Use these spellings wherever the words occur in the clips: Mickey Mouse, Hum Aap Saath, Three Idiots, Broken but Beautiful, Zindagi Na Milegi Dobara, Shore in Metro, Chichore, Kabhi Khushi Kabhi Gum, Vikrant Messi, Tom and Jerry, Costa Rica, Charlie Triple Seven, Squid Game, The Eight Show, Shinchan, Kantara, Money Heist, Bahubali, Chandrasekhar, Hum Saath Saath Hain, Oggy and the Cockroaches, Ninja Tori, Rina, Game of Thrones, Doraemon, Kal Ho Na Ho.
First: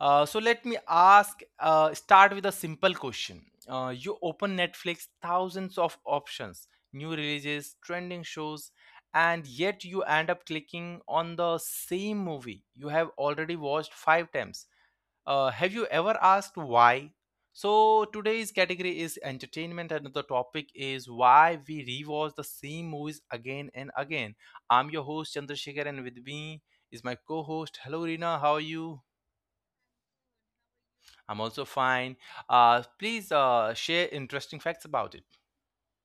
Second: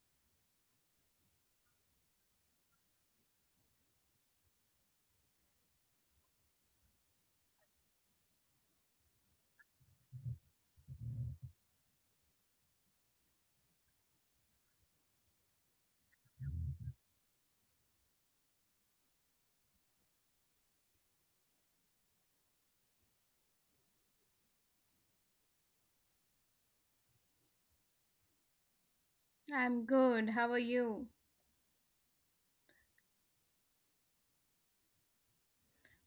Let me ask start with a simple question. You open Netflix, thousands of options, new releases, trending shows, and yet you end up clicking on the same movie you have already watched five times. Have you ever asked why? So today's category is entertainment, and the topic is why we rewatch the same movies again and again. I'm your host Chandrasekhar, and with me is my co-host. Hello, Rina. How are you? I'm good. How are you? I'm also fine. Please share interesting facts about it.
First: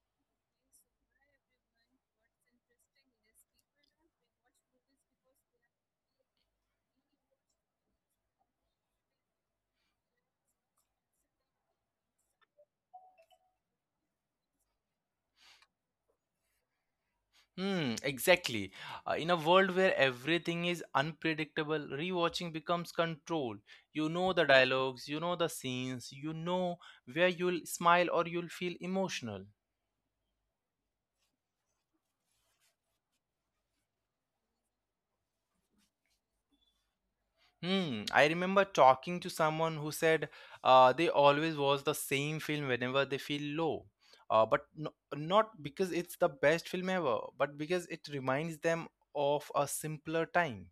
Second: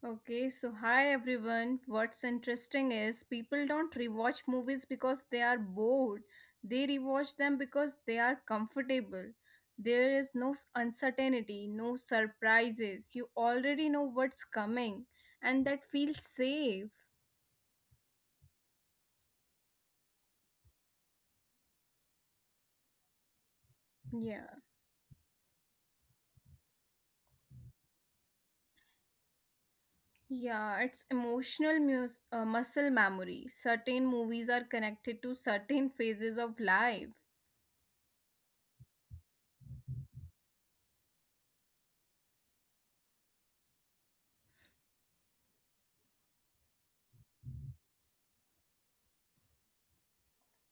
Okay, so hi everyone. What's interesting is people don't rewatch movies because they are bored. They rewatch them because they are comfortable. There is no uncertainty, no surprises. You already know what's coming, and that feels safe. Hmm, exactly. In a world where everything is unpredictable, rewatching becomes control. You know the Yeah, dialogues, you know the scenes, you know where you'll smile or you'll feel emotional. yeah, it's emotional muscle memory. Certain movies are connected to certain phases of life. Hmm, I remember talking to someone who said they always watch the same film whenever they feel low. But no, not because it's the best film ever, but because it reminds them of a simpler time.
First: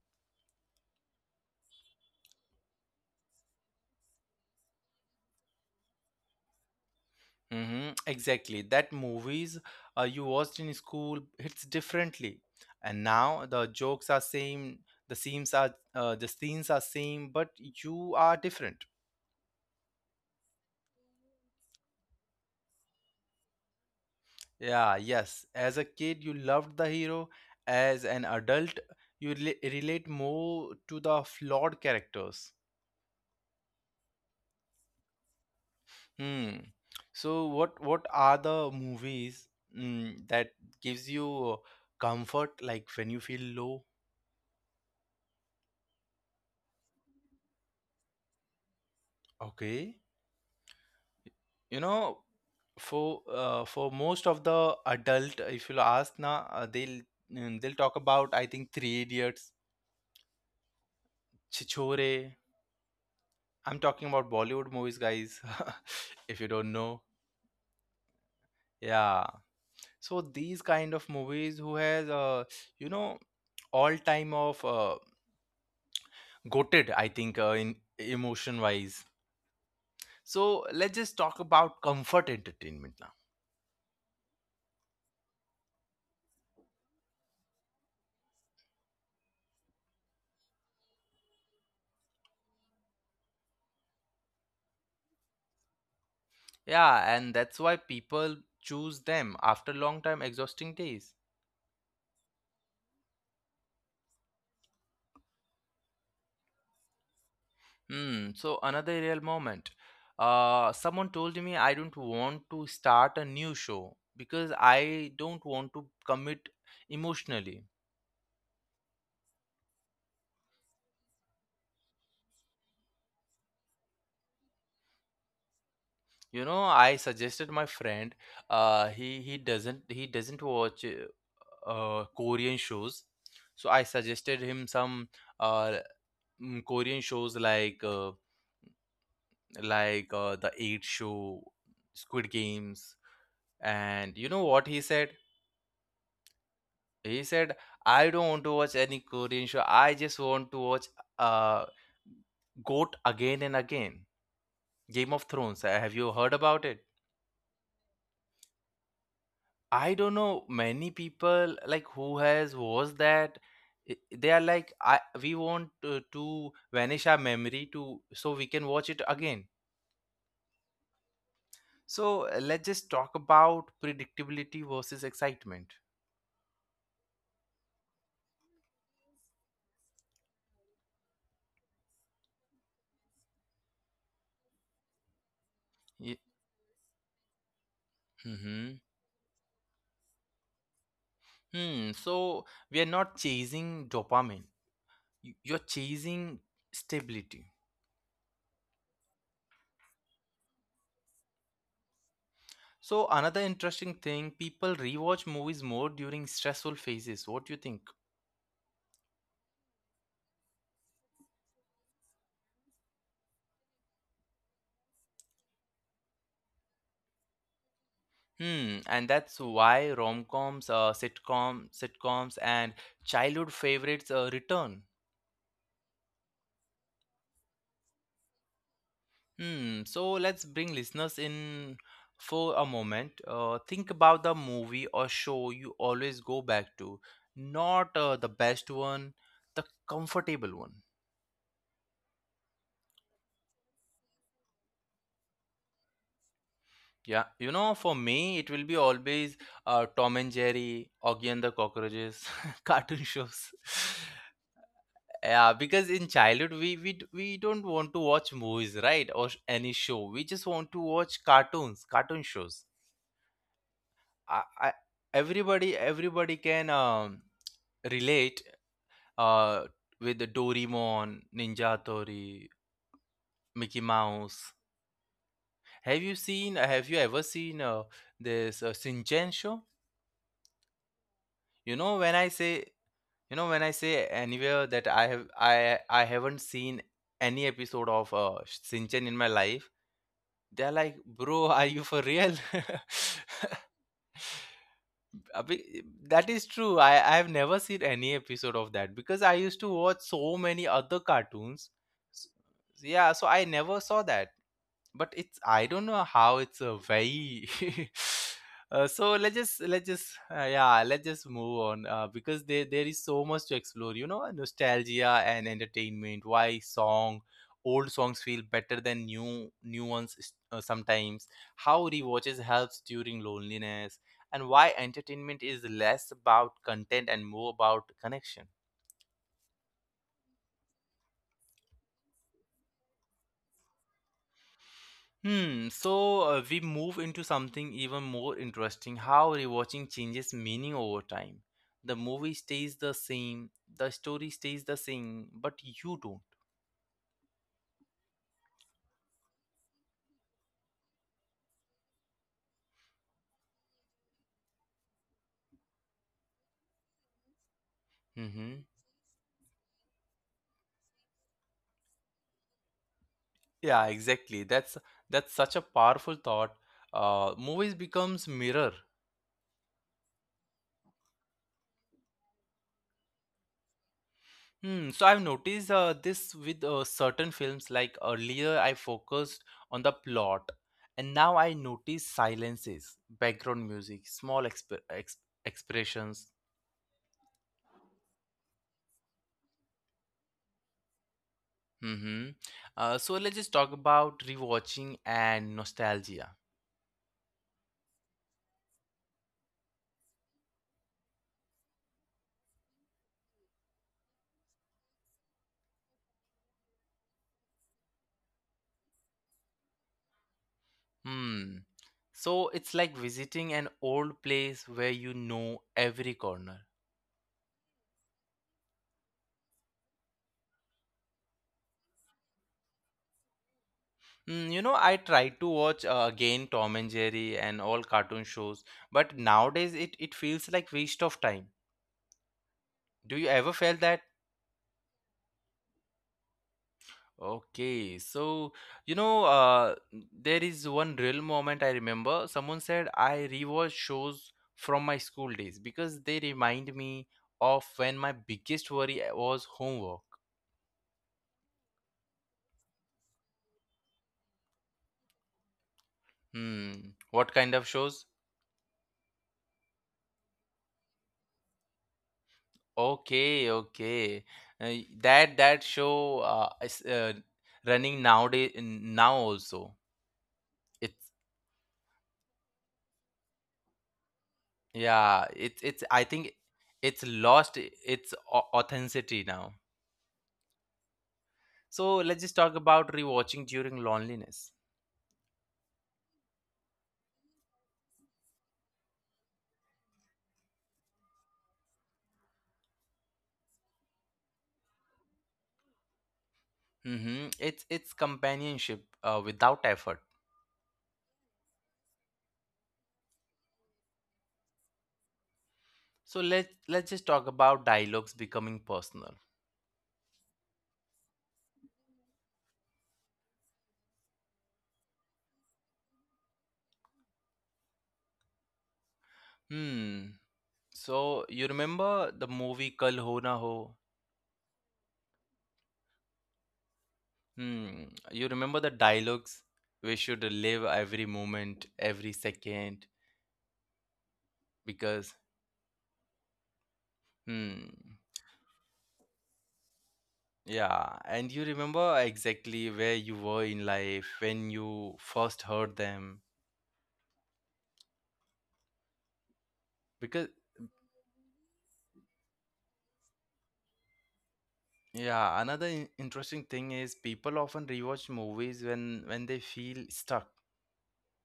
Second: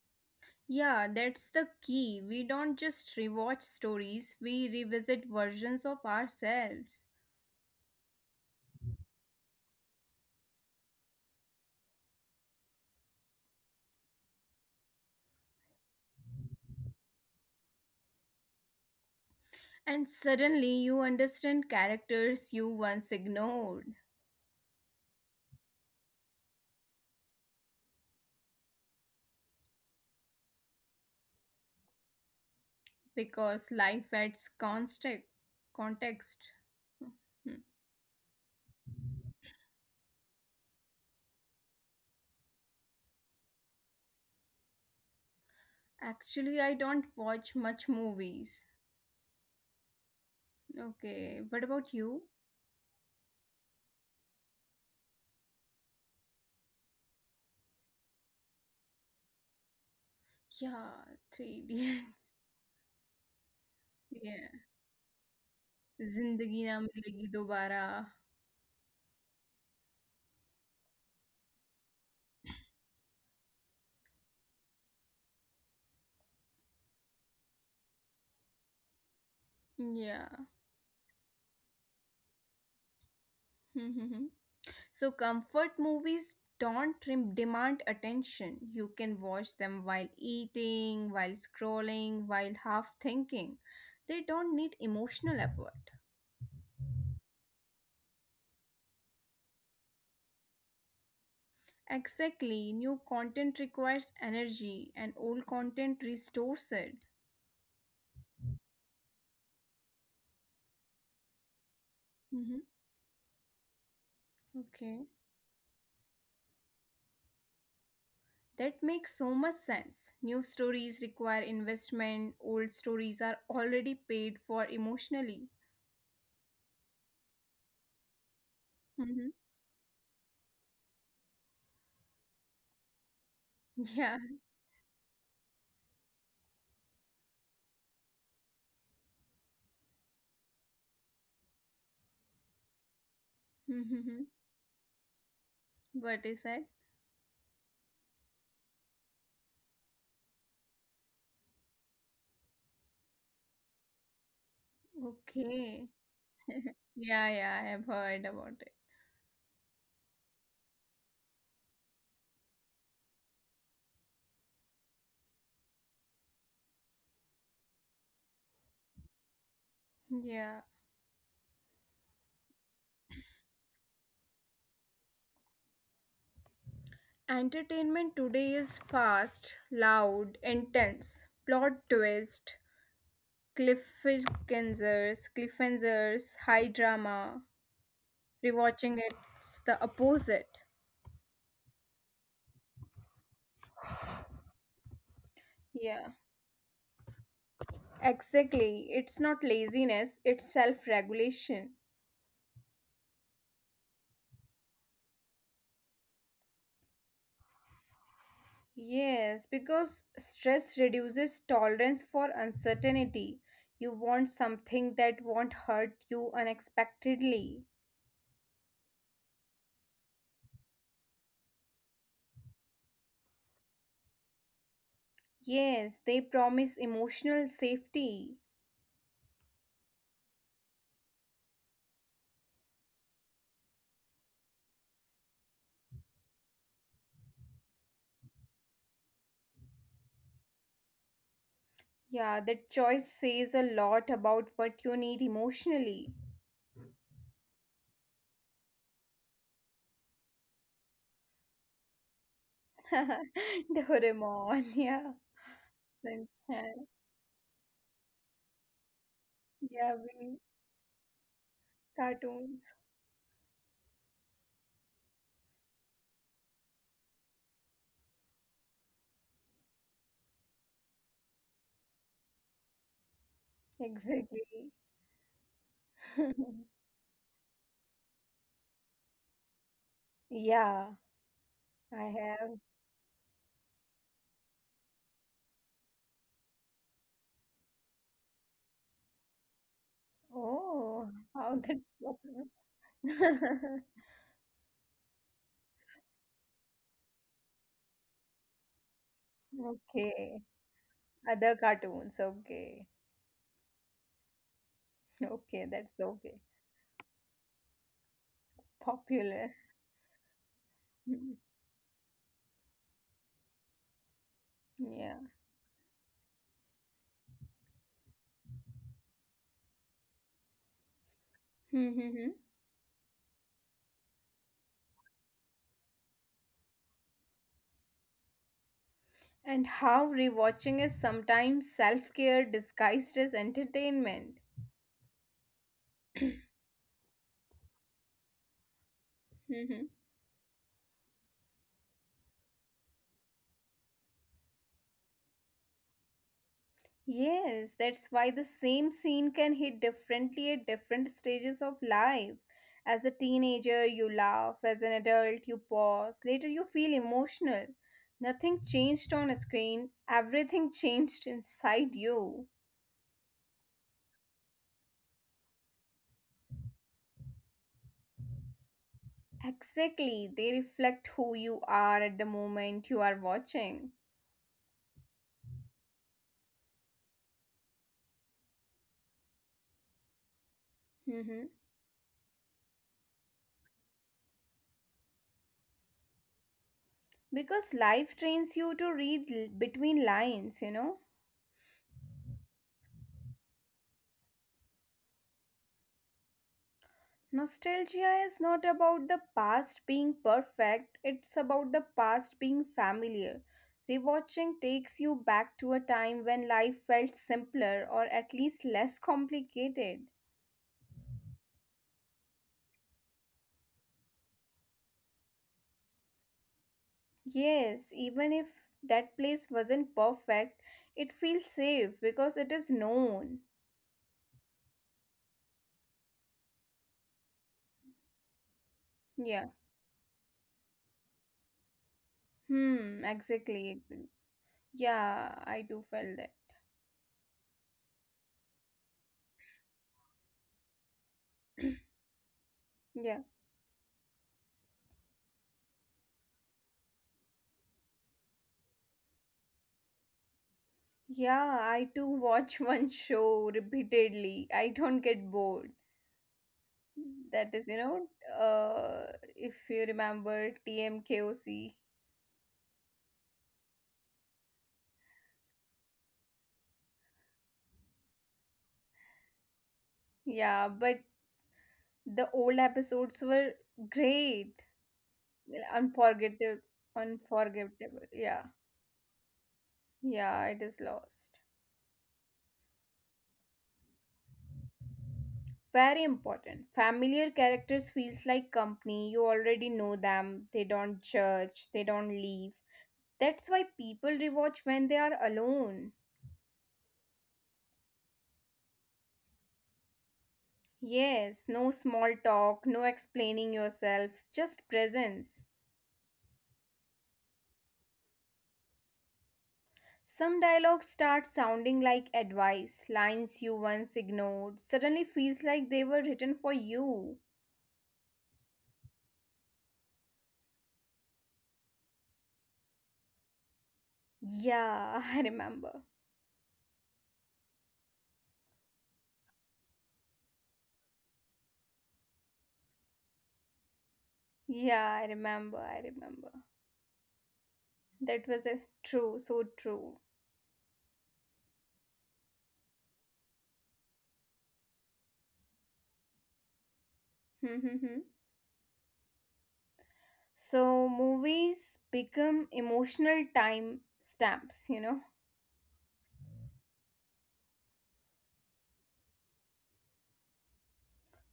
Yeah, that's the key. We don't just rewatch stories, we revisit versions of ourselves. Mm-hmm, exactly. That movies you watched in school hits differently, and now the jokes are same, the scenes are the scenes are same, but you are different. And suddenly you understand characters you once ignored Yeah, yes. As a kid, you loved the hero. As an adult, you relate more to the flawed characters. because life adds constant context. Hmm. So Hmm. what are the movies that gives you comfort, like when you feel low? Actually, I don't watch much movies. Okay, Okay, you what know. about you? For most of the adult if you'll ask na they'll they'll talk about I think Three Idiots, Yeah, Three Chichore. Idiots. I'm talking about Bollywood Yeah, movies, guys. If you don't Zindagi Na know, Milegi Dobara. yeah, so these kind of movies who has you know, all time of goated I think in emotion wise. Yeah. So let's just talk about comfort entertainment now. So, comfort movies don't demand attention. You can watch them while eating, while scrolling, while half thinking. They don't need emotional effort. Yeah, and that's why people choose them after long time exhausting days. Exactly, new content requires energy and old content restores it. Hmm. So another real moment. Someone told me I don't want Mhm. to start a new show because Okay. I don't want to commit emotionally. That makes so much sense. New stories require investment, old stories are already paid for emotionally. You know, I suggested my friend. He Mhm. doesn't he doesn't watch Korean shows, so I suggested Yeah. him some uh Korean shows like the Eight Show, Squid Games, and you know what he said? What is that? He said, I don't want to watch any Korean show. I just want to watch uh GOAT again and again. Game of Thrones. Have you Okay. heard about it? Yeah, yeah, I've heard about it. I don't know many people like who has watched that. I- They are like, I we want to vanish our memory to so we can watch it again. Yeah. So let's just talk about predictability versus excitement. Entertainment today is fast, loud, intense. Plot twist, cliffhangers, Ye- cliffhangers, high drama. Mhm. Rewatching it's the opposite. Hmm. So we are not chasing dopamine, you're chasing Yeah. stability. Exactly. It's not laziness, it's self-regulation. So another interesting thing, people rewatch movies more during stressful phases. What do you think? Yes, because stress reduces tolerance for uncertainty. You want something that won't hurt you unexpectedly. Hmm, and that's why rom-coms, sitcoms, and childhood favorites return. Yes, they promise emotional safety. Hmm. So let's bring listeners in for a moment. Think about the movie or show you always go back to, not the best one, the comfortable one. Yeah, that choice says a lot about what you need emotionally. Yeah, you know, for me, it will be always Tom and Jerry, Oggy and the Cockroaches, cartoon shows. Doraemon, yeah. Yeah, because in childhood Then, we don't want to watch movies, right, or any show. We Yeah, just we want to watch cartoons, cartoon shows. cartoons. I everybody can relate uh, with the Doraemon, Ninja Tori, Mickey Mouse. Exactly. Have you seen? Have you ever seen this Shinchan show? Yeah, You know, when I I say have. you know when I say anywhere that I haven't seen any episode of Shinchan in my life, they're like, Oh, bro, are how you for that. real? Abhi- that is true. I have never seen any episode of that because I used to watch so Okay. many other cartoons. Other S- cartoons. Okay. yeah, so I never saw that, but it's, I don't Okay, know that's how, it's okay. a very uh, so let's just Popular. let's just uh, yeah, let's just move on because there is so much to explore. You know, nostalgia Yeah. and entertainment, why song, old songs feel better than new ones sometimes, how rewatches helps during loneliness, and why entertainment is less about content and more about connection. And how rewatching is sometimes self care disguised as entertainment. Hmm, so we move into something even more interesting, how rewatching Hmm. changes meaning over time. The movie stays the same, the story stays the same, but you don't. Yes, that's why the same scene can hit differently at different stages of life. As a teenager, you laugh. As an adult, you pause. Later, you feel emotional. Nothing Mm-hmm. changed on a screen, everything changed inside you. Yeah, exactly. That's such a powerful thought. Movies becomes mirror. Exactly, they reflect who you are at the moment you are watching. Hmm. So I've noticed this with certain films. Like earlier, I focused on the plot, and now I Mhm. notice silences, background music, small expressions. Because life trains you to read between lines. Mm-hmm. So let's just talk about rewatching and nostalgia. Nostalgia is not about the past being perfect, it's about the past being familiar. Rewatching takes you back to a time when life felt simpler or at least less complicated. Hmm. So it's like visiting an old place where you know every corner. Yes, even if that place wasn't perfect, it feels safe because it is known. Mm, you know, I tried to watch again Tom and Jerry and all cartoon shows, but Yeah. nowadays it feels like waste of time. Hmm, Do you ever exactly. feel Exactly. that? Yeah, I do feel that. Okay, so you know, there is one real moment I remember. Someone said Yeah. I rewatch shows from my school days because they remind me of when my biggest worry was homework. Yeah, I too watch one show repeatedly. I don't get bored. Hmm, what That kind is, of shows? If you remember TMKOC. Okay, okay. Uh, that show is running nowadays now also. Yeah, but It's the old episodes were great, Yeah, it's, I think unforgettable, it's lost unforgettable. its Yeah, authenticity now. yeah, it is lost. So let's just talk about rewatching during loneliness. Very important. Familiar characters feels like company. You already know them. They don't judge. They don't leave. That's why people rewatch when they are alone. Hmm, it's companionship without effort. Yes, no small talk, no explaining yourself, just presence. So let's just talk about dialogues becoming personal. Some dialogues start sounding like advice, lines you once ignored, suddenly feels like they were written for you. Hmm. So you remember the movie Kal Ho Na Ho? Yeah, I remember. Hmm. You remember the dialogues? We should live every moment, every second, Yeah, I because remember, I remember. hmm. That was a true, so true. Yeah, and you remember exactly where you were in life when you first heard them because So movies become emotional time stamps. yeah, another interesting thing is people often rewatch movies when they feel stuck.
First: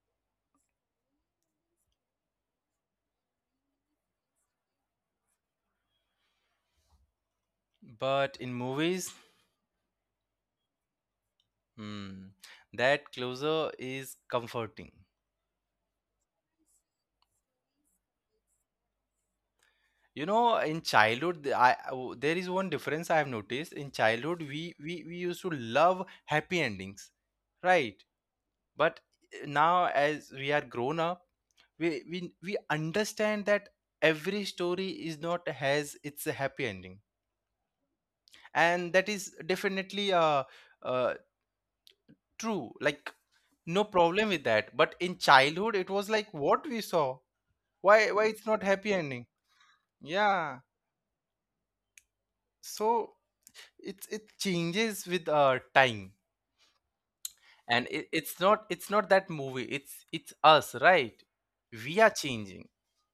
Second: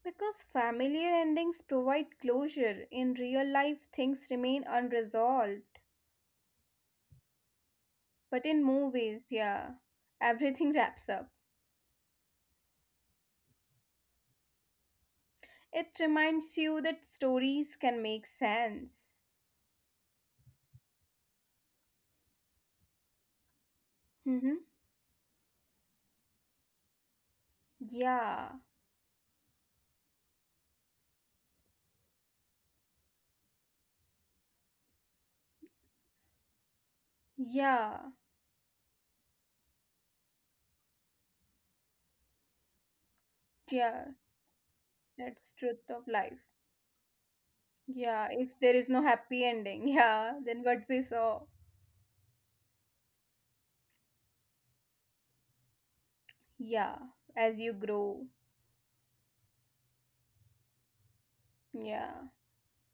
Because familiar endings provide closure. In real life, things remain unresolved. But But in in movies, movies, yeah, everything wraps up. hmm, that closure is comforting. It reminds you that stories can make sense. You know, in childhood, there is one difference I have noticed. In childhood, Mm-hmm. we used to love happy endings, right? Yeah, But now, as we are grown up, we understand that every story is not has its happy ending, yeah, and that is definitely a uh, true, like no yeah. problem with that. But in That's childhood, it truth was of like life. what we saw. Why Yeah, it's if not there is happy no ending? happy ending, yeah, Yeah. then what we saw. So it's, it changes with time. Yeah, as you And it's grow, not, it's not that movie. It's us, right? We are yeah, changing.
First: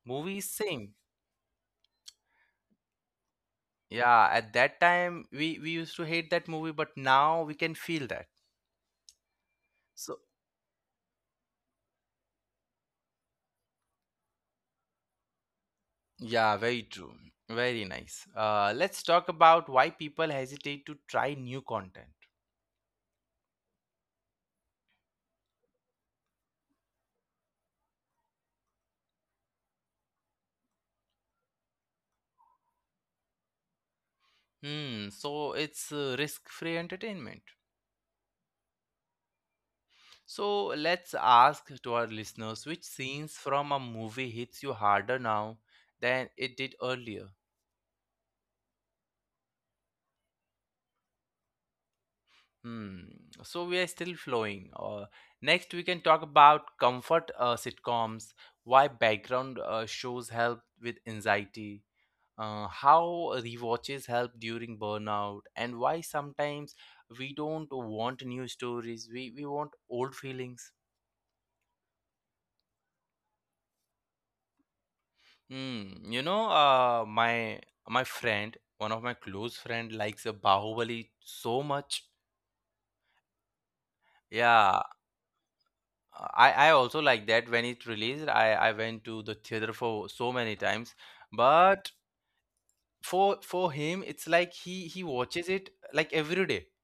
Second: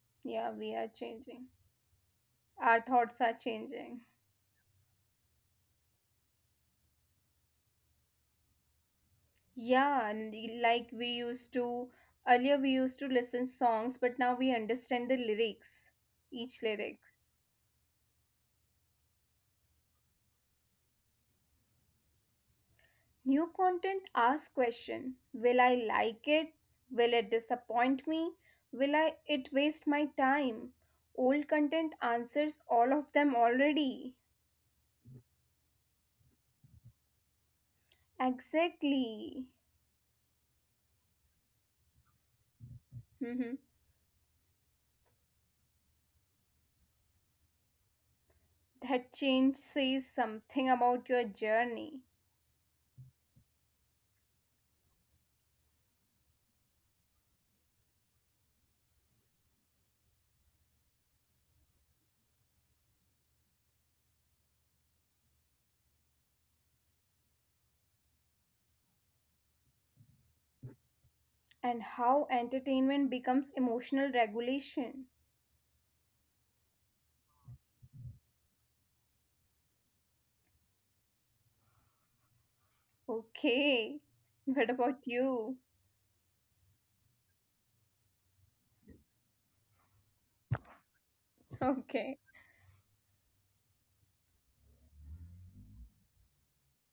Movie is yeah, we are same. changing. Our thoughts are changing. Yeah, at that time we used to hate that movie, but now we can feel that. So Yeah, and like we used to earlier we used to listen songs, but now we understand the lyrics, yeah, each very true. lyrics. Very nice. Let's talk about why people hesitate to try new content. New content asks question. Will I like it? Will it disappoint me? Will I it waste my time? Old content answers all of them already. Hmm, so it's risk-free entertainment. Exactly. So let's ask to our listeners which scenes Hmm. from a movie hits you harder now than it did earlier. That change says something about your journey Hmm. So we are still flowing. Next, we can talk about comfort sitcoms, why background shows help with anxiety, how rewatches help during burnout, and why sometimes we don't want new stories. We want old feelings. and how entertainment becomes emotional regulation. Hmm. You know, my friend, one of my close friend, likes a Bahubali so much. Okay. What Yeah, about you? I also like that when it released. I went to the theater for so many times, but Okay. For him, it's like he watches it like every day.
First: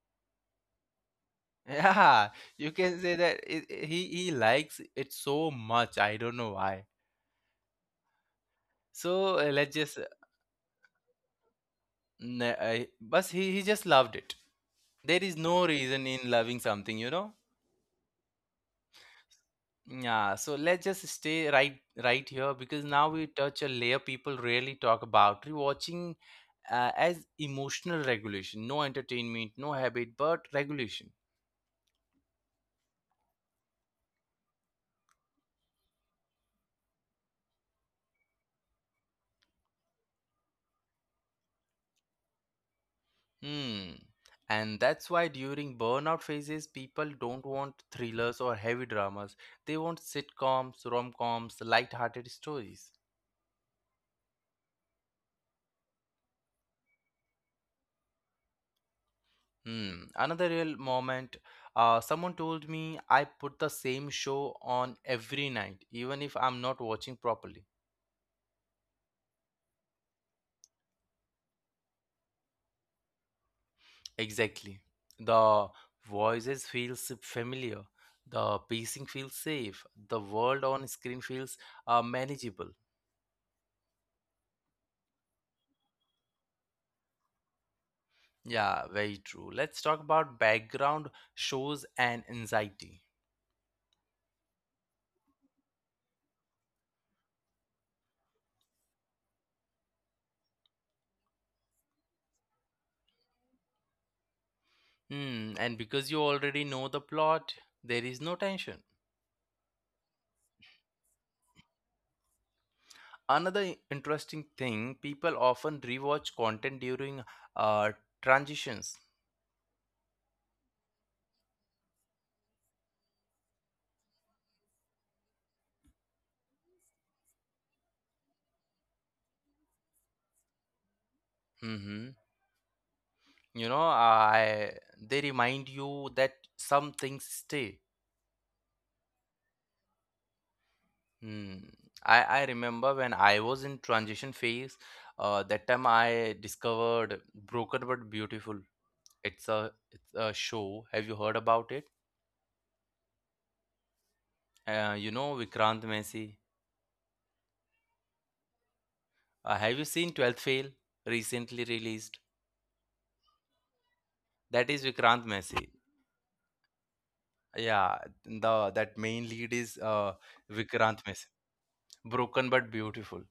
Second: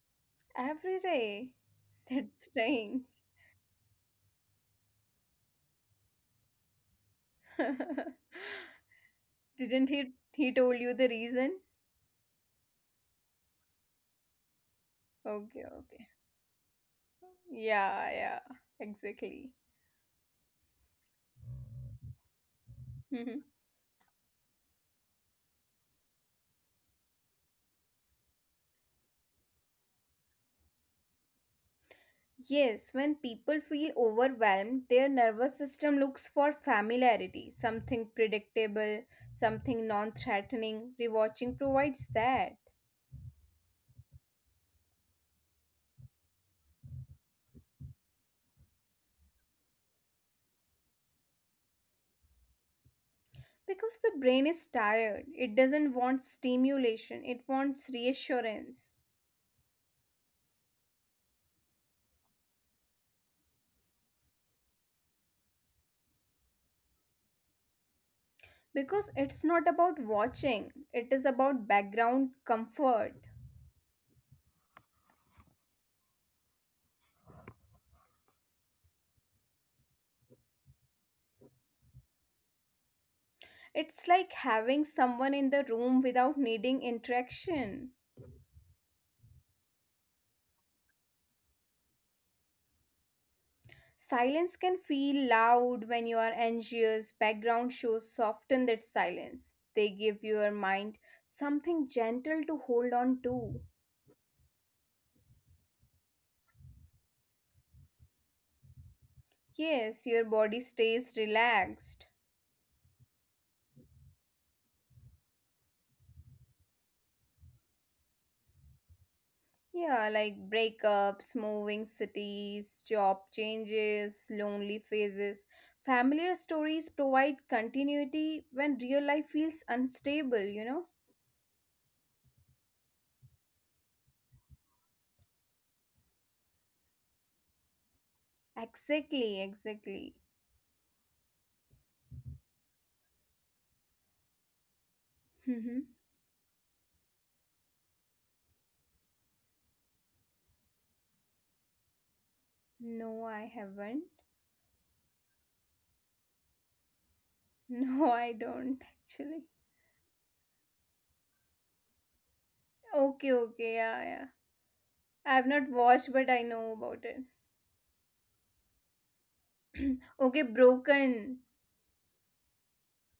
Every day. Yeah, That's you can strange. say that he likes it so much. I don't know why. So Didn't he told you the reason? But he just loved it. There is Okay, no okay. reason in loving something, you know. Yeah, yeah. Exactly. Yeah, so let's just stay right here because now we Mhm. touch a layer people rarely talk about. Rewatching as emotional regulation, no entertainment, no habit, but regulation. Yes, when people feel overwhelmed, their nervous system looks for familiarity, something predictable, something non-threatening. Rewatching provides that. Hmm. And that's why during burnout phases, people don't want thrillers or heavy dramas. They want sitcoms, rom-coms, light-hearted stories. Because the brain is tired, it doesn't want stimulation, it wants reassurance. Hmm. Another real moment. Someone told me I put the same show on every night, even if I'm not watching properly. Because it's not about watching, it is about background comfort. Exactly. The voices feels familiar. The pacing feels safe. The world on screen feels manageable. It's like having someone in the room without needing interaction. Yeah, very true. Let's talk about background shows and anxiety. Silence can feel loud when you are anxious. Background shows soften that silence. They give your mind something gentle to hold on to. Hmm, and because you already know the plot, there is no tension. Yes, your body stays relaxed. Another interesting thing, people often rewatch content during uh, transitions. Yeah, like breakups, moving cities, job changes, lonely phases. Familiar stories provide continuity when real life feels unstable, you know? Hmm, you know, I they remind you that some things stay. Exactly, exactly. Hmm. I remember when I was in transition phase, that time Mhm. I discovered Broken but Beautiful. It's a show. Have you heard about it? No, I haven't. You know Vikrant Messi. No, I don't actually. Have you seen 12th Fail recently released? Okay, okay, yeah, yeah. That is Vikrant I Messi. have not watched, but I know about it. Yeah, the that main lead is Okay, Vikrant Messi. Broken. Broken but Beautiful.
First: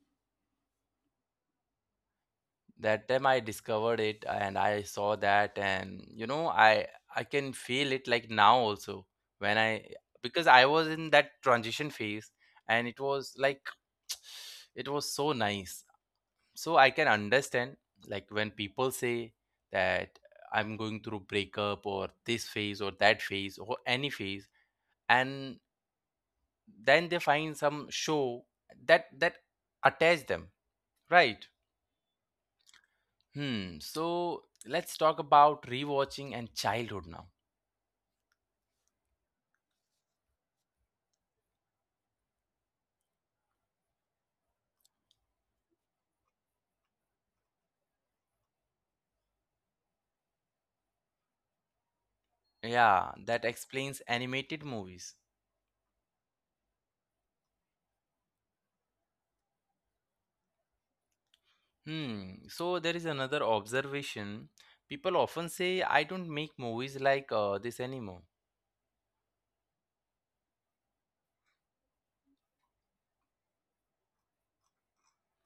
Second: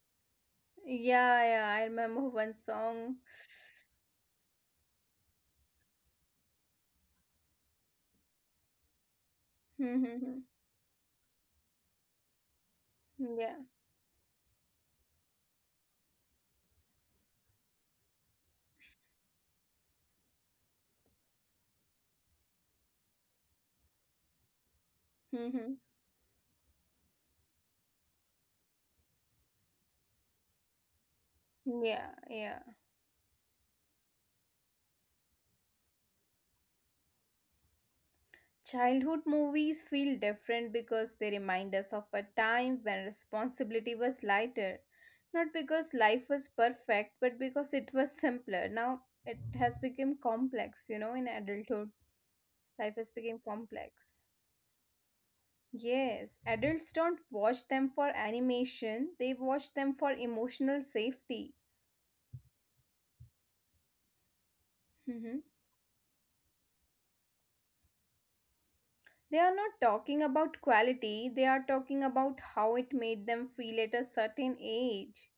Yeah, yeah, I remember one That song. time I discovered it and I saw that, and you know I can feel it like now also when I Yeah. because I was in that transition phase, and it was like it was so nice. So I can understand like when people say that I'm going through breakup or this phase or that phase or any phase, and Hmm. then they find some show that attach them, right? Yeah, yeah. Hmm. So let's talk about rewatching and childhood now. Childhood movies feel different because they remind us of a time when responsibility was lighter. Not because life was perfect, but because it was simpler. Now it has become complex, in adulthood. Life has Yeah, become that explains complex. animated movies. Yes, adults don't watch them for animation, they watch them for emotional safety. Hmm. So there is another observation. People Mhm. often say, I don't make movies like this anymore. They are not talking about quality, they are talking about how it made them feel at a certain age.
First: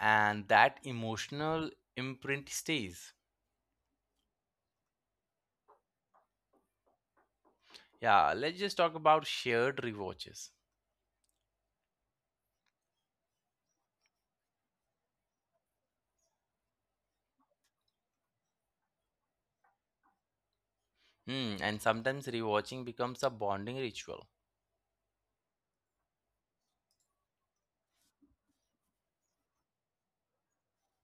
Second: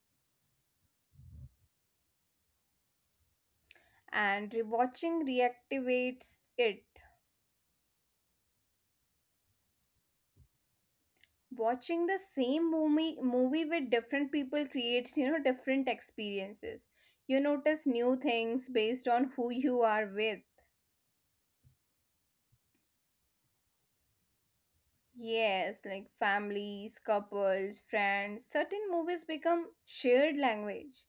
And that emotional imprint stays. And rewatching reactivates it. Yeah, let's just talk about shared rewatches. Watching the same movie with different people creates different experiences. You notice new things based on who you are with. Hmm. And sometimes rewatching becomes a bonding ritual. Yes, like families, couples, friends, certain movies become shared language.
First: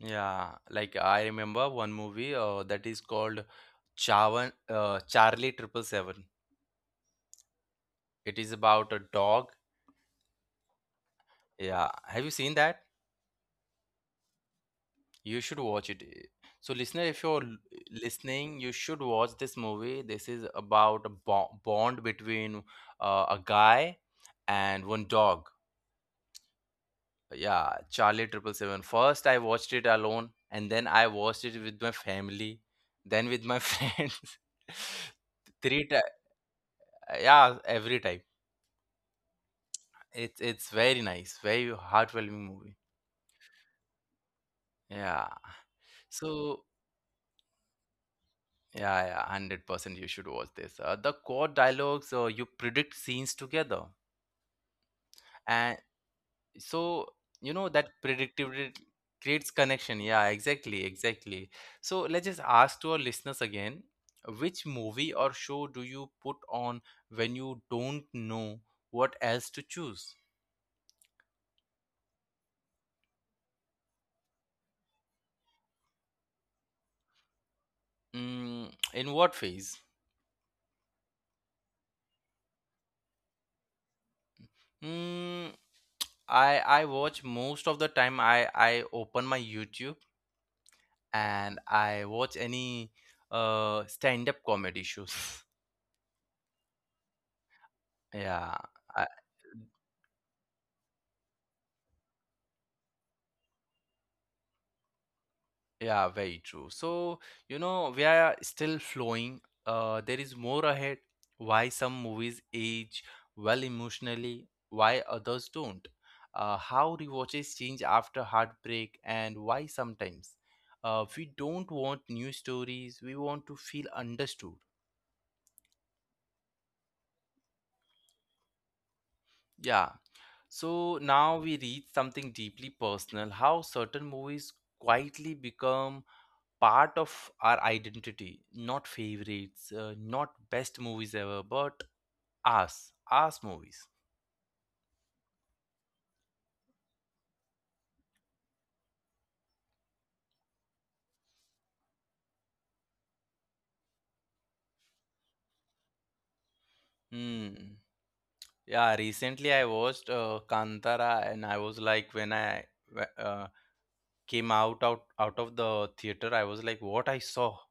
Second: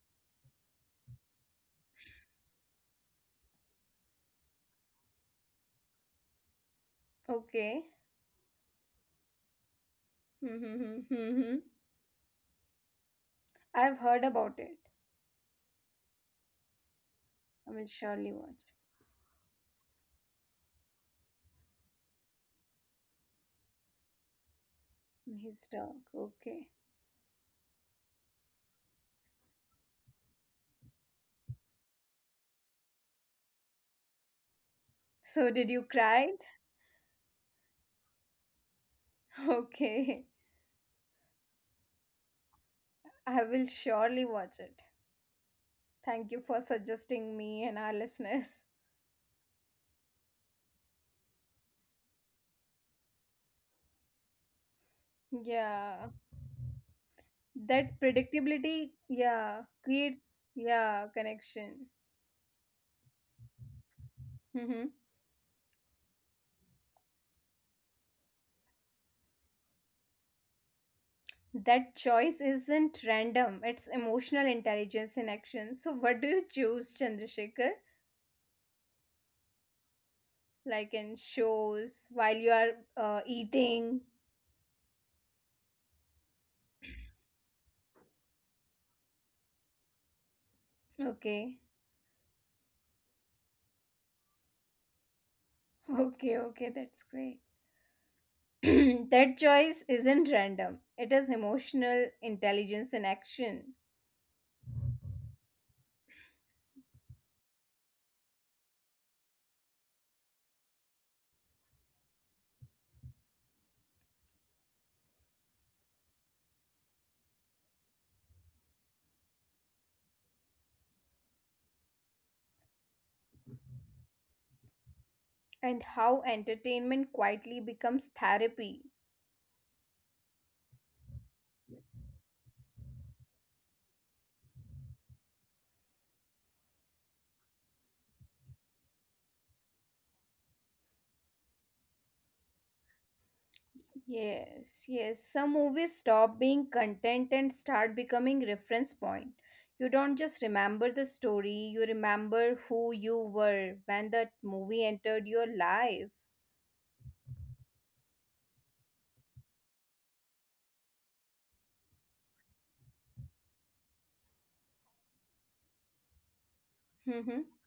Yeah, like I remember one movie that is called Chavan, Charlie Triple Seven. Okay. It is about a dog. Mm-hmm. Yeah. Have you seen that? I've heard about it. You should watch it. So, listener, if you're l- I will surely listening, watch. you should watch this movie. This is about a bond between a guy and one dog. His dog. Okay. Yeah, Charlie Triple Seven. First, I watched it alone, and then I watched it with my family, then with my friends. So did you Three times. cry? Yeah, every time. Okay, It's very nice, very heartwarming movie. I will surely watch it. Yeah. Thank you for So suggesting me and our listeners. yeah, yeah, 100% you should watch this. The core dialogues, you predict scenes together. And Yeah, so, you know, that that predictability predictability, creates yeah, connection. creates, Yeah, exactly, yeah, exactly. connection. So let's just ask to our listeners again, which Hmm. movie or show do you put on when you don't know what else to choose? That choice isn't random, it's emotional intelligence in action. So, what do you choose, Chandrasekhar? Mm, in what phase? Like in shows, while you are eating? Mm, I watch most of the time I open my YouTube and Okay, I watch any stand-up comedy shows. okay, okay, that's great. Yeah, I, That choice isn't random, it is emotional intelligence in action. yeah, very true. So, you know, we are still flowing. There is more ahead. Why some movies age well emotionally, why others don't. How rewatches change after heartbreak, and why sometimes. We don't want new stories. We want to feel understood. And how entertainment quietly becomes therapy. Yeah. So now we reach something deeply personal, how certain movies quietly become part of our identity. Not favorites, not best movies ever, but us, us movies. Yes, yes. Some movies stop being content and start becoming reference point. You don't just remember the story, you remember who you were when that movie entered your life. Hmm. Yeah, recently I watched Kantara, and I was like, when I wh- uh, came out of the theater, I was like, what I Mm-hmm. saw.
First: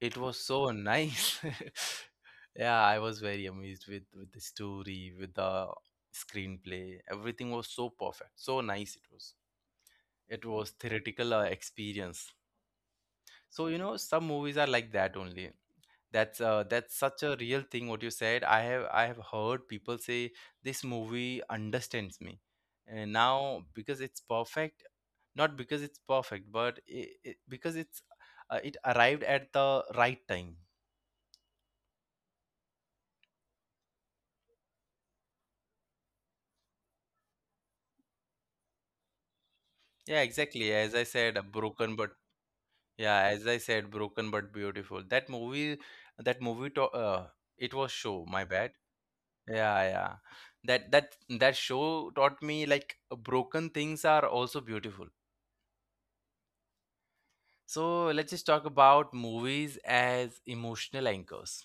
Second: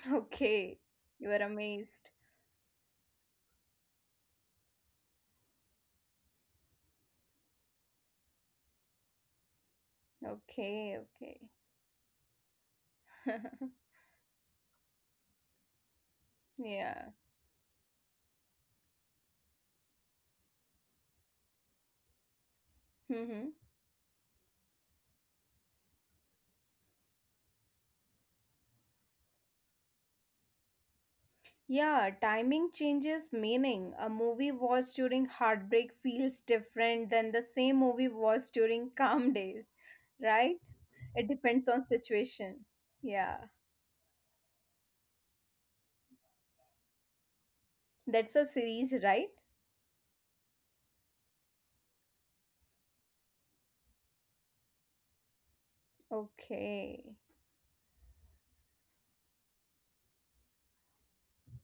It was so Okay. You were nice. amazed. Yeah, I was very amazed with the story, with the screenplay. Everything was so perfect, so nice it was. It was Okay, theoretical okay. Experience. So you know, some movies are like that only. That's Yeah. such a real thing what you said. I have heard people say this movie understands me. And Mm-hmm. now because it's perfect, not because it's perfect, but because it's it arrived at the right time. Yeah, timing changes meaning. A movie watched during heartbreak feels different than the same movie watched during calm days, Yeah, right? exactly. As I It said, depends on broken but situation. yeah, as Yeah, I said, broken but beautiful. That movie, it was show. that's My a bad. series, right? Yeah, yeah. That show taught me like broken things are also beautiful. Okay. So let's just talk about movies as emotional anchors.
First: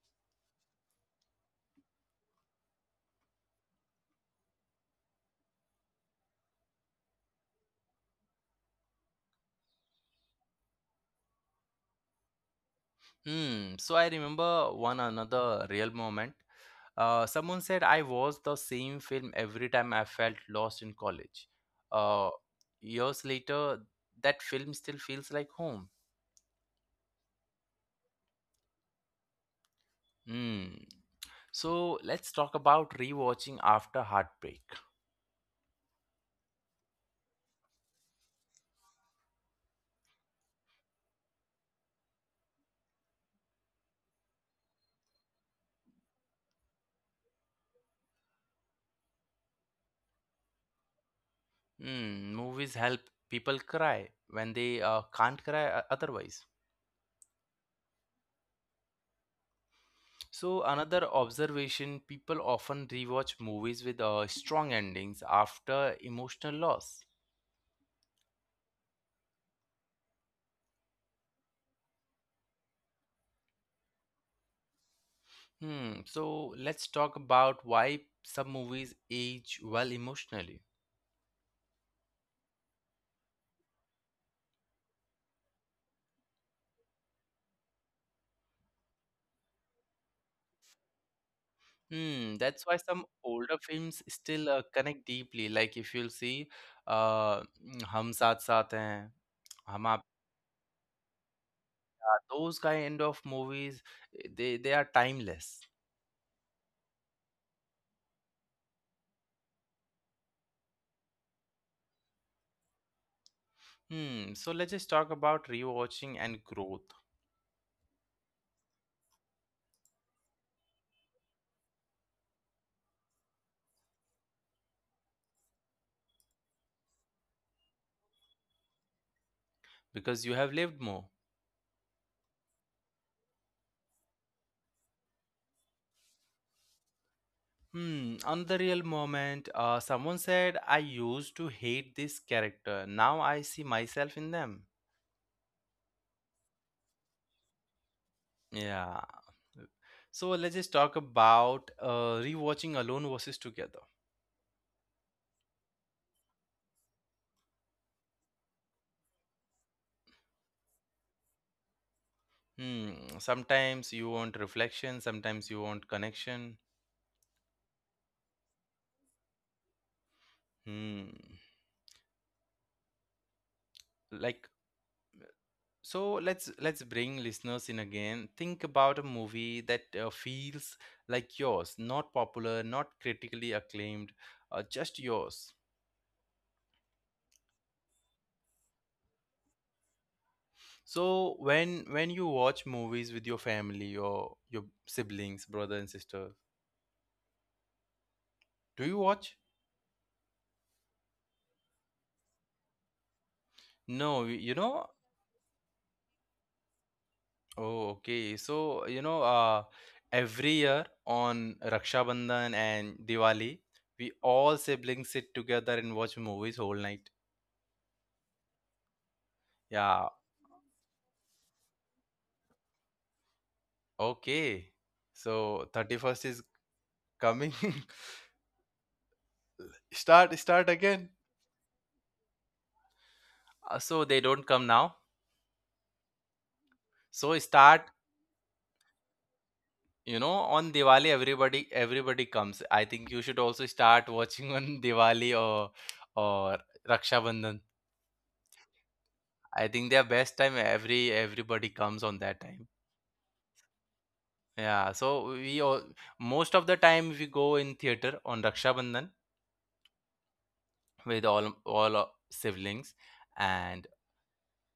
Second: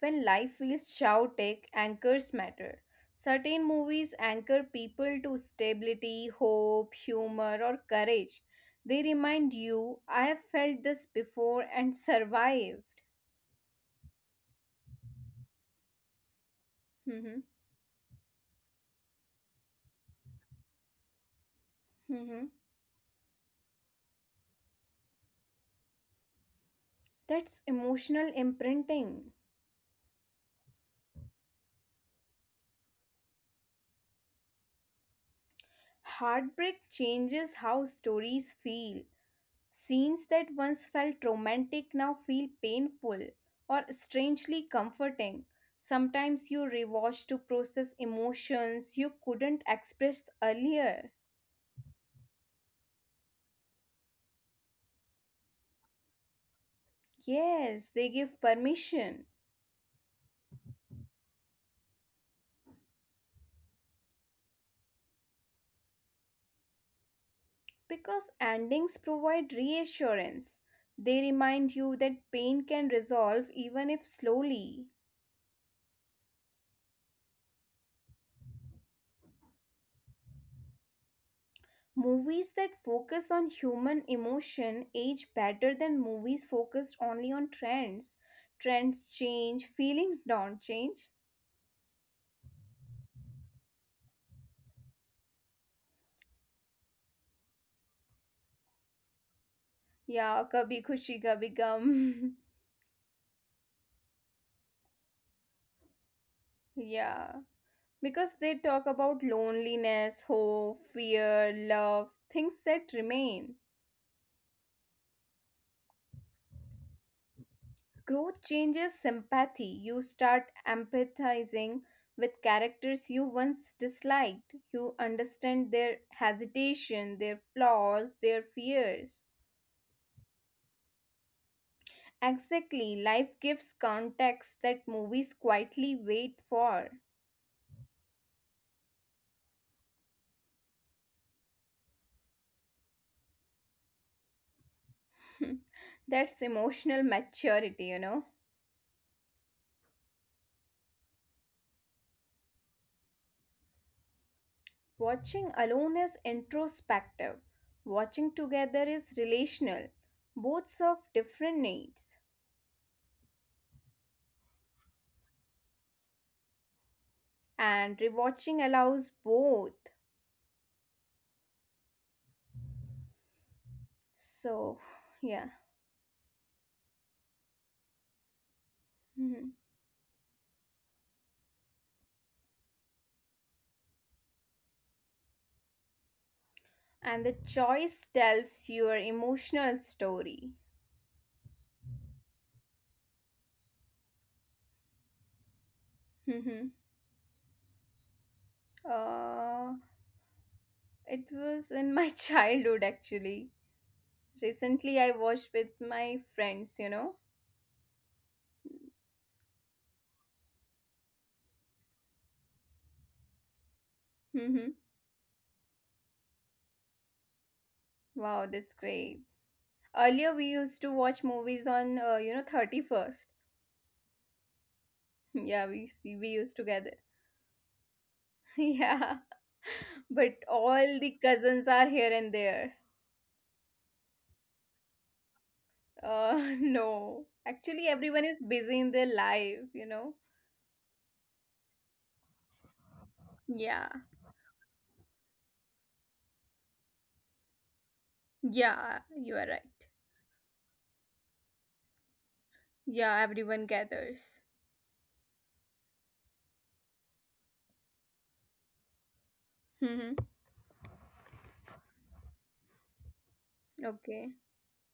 When life feels chaotic, anchors matter. Certain movies anchor people to stability, hope, humor, or courage. They remind you, I have felt this before and survived. Hmm. So I remember one another real moment. Mm-hmm. Someone said I watched the same film every time I felt lost in college. Uh, Mm-hmm. Years later, that film still feels like home. That's emotional imprinting. Hmm. So let's talk about rewatching after heartbreak. Heartbreak changes how stories feel. Scenes that once felt romantic now feel painful or strangely comforting. Sometimes you rewatch to process emotions you couldn't express earlier. Hmm. Movies help people cry when they can't cry otherwise. Yes, they give permission So another observation: people often rewatch movies with strong endings after emotional loss. because endings provide reassurance. They remind you that pain can resolve even if slowly. Hmm. So let's talk about why some movies age well emotionally. Movies that focus on human emotion age better than movies focused only on trends. Trends change, feelings don't change. Hmm. That's why some older films still connect deeply. Like if you'll see, Hum Saath Saath Hain, Hum Aap Saath, Yeah, Kabhi Khushi Kabhi Gum. those kind of movies, eh, they are timeless. Yeah. Because they talk about loneliness, hope, fear, love, things that remain. Hmm. So let's just talk about rewatching and growth, Growth changes sympathy. You start empathizing with characters you once disliked. You understand their hesitation, their flaws, their fears. because you have lived more. Exactly, life gives context that movies quietly wait for. Hmm, on the real moment, someone said, I used to hate this character. Now I see myself in them. That's emotional maturity. Yeah. So let's just talk about rewatching alone versus together. Watching alone is introspective, watching together is relational. Both serve different needs, Hmm. Sometimes you want reflection, sometimes you want connection. and rewatching allows both. Hmm. Like So, yeah. so, let's bring listeners in again. Think about a Mhm. movie that feels like yours, not popular, not critically acclaimed, just yours. And the choice tells your emotional story. So when you watch movies with your family or your siblings, brother and sister, Mhm. do you watch? uh, it was in my childhood actually. No, you Recently, know. I watched with my friends. Oh, okay. So, you know, every year on Raksha Bandhan and Diwali, we Hmm. all siblings sit together and watch movies whole night. Wow, that's great. Yeah, Earlier, we used to watch movies on, 31st. okay. Yeah, we, So, s- we 31st used is together. coming. Yeah, but Start, start all the again. cousins are here and there. So they don't come now. No. So Actually, start, everyone is busy in their life. you know, on Diwali everybody comes. I think you should also Yeah, start watching on Diwali or Raksha Bandhan. yeah, you are I right. think their best time everybody comes on that time. Yeah, everyone gathers. Yeah, so we all most of the time we go in theater on Raksha Bandhan Hmm. with all our siblings, and Okay.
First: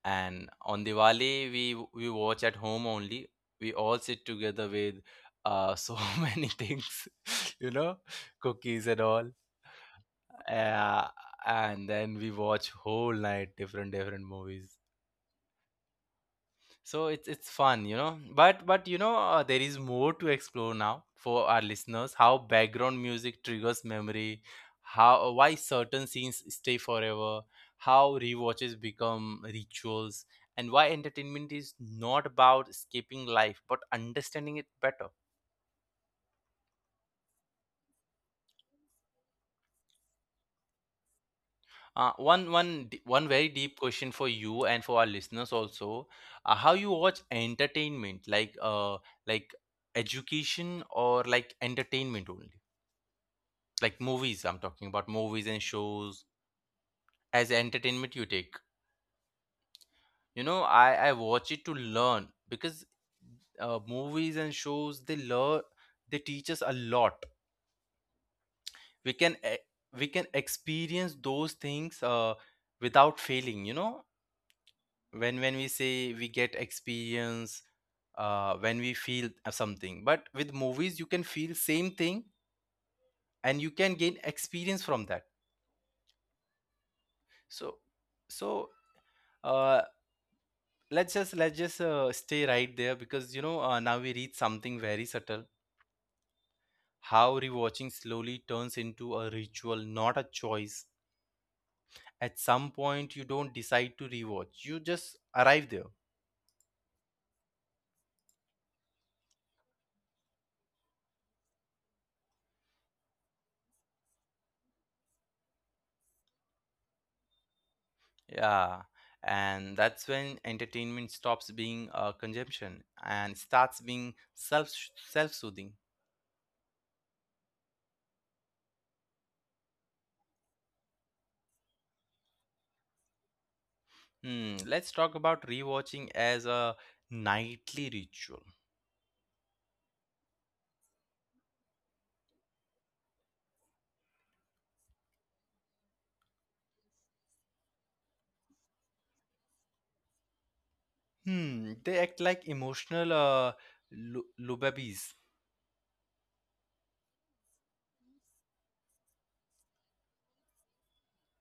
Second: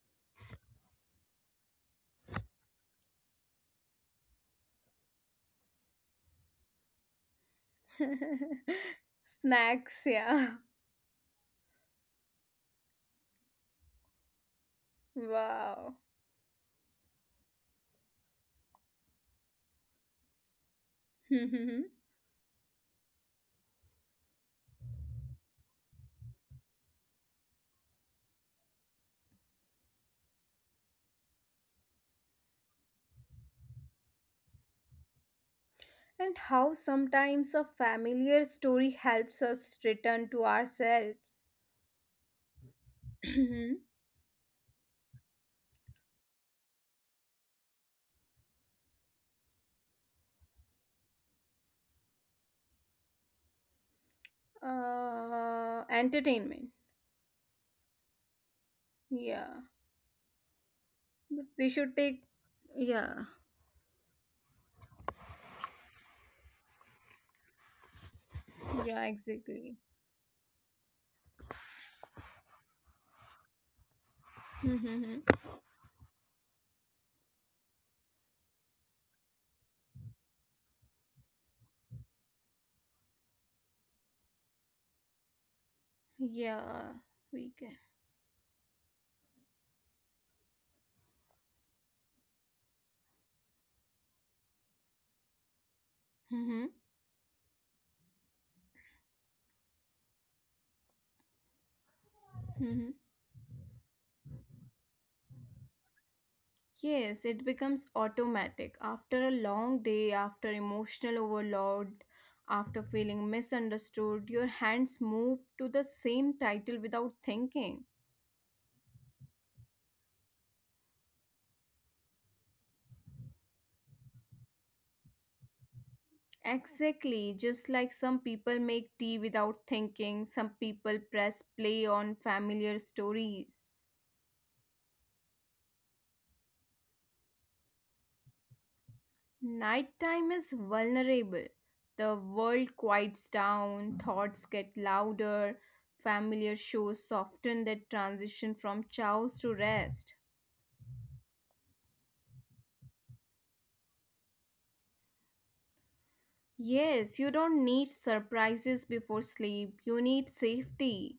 and on Diwali we watch at home only. We all sit together with so many things, you know, cookies and all. Snacks, yeah. Uh, and then we watch whole night different different movies. Wow. So it's fun, you know. But you know there is more to explore now for our Mhm. listeners. How background music triggers memory, how why certain scenes stay forever, how rewatches become rituals, and why entertainment is not about escaping life but understanding it better. And how sometimes a familiar story helps us return to ourselves. One very deep Mhm. question for you and for our listeners also: how you watch entertainment, like like education or like entertainment only? Like movies, I'm talking about movies and shows Entertainment. as entertainment you take. Yeah. You know, I But watch we it to should take. learn, because Yeah. Movies and shows they learn they teach us a lot. Yeah, we can e- exactly. we can experience those things without failing, you know. Hmm. When we say we get experience, when we feel something, but with movies you can feel same thing and you can gain experience from that. Yeah, we can. so so uh, let's just stay right there, because you know now we reach something very subtle. Hmm. How rewatching slowly turns into a ritual, not a choice. At some Hmm. point you don't decide to rewatch, you just arrive there, Yes, it becomes automatic. After a long day, after emotional overload, after feeling misunderstood, your hands move to the same title without thinking. yeah. And that's when entertainment stops being a consumption and starts being self-soothing. Exactly, just like some people make tea without thinking, some people press play on familiar stories. Hmm, let's talk about rewatching as a nightly ritual. Nighttime is vulnerable. The world quiets down, thoughts get louder, familiar shows soften that transition from chaos to rest. Hmm, they act like emotional lullabies. Yes, you don't need surprises before sleep. You need safety.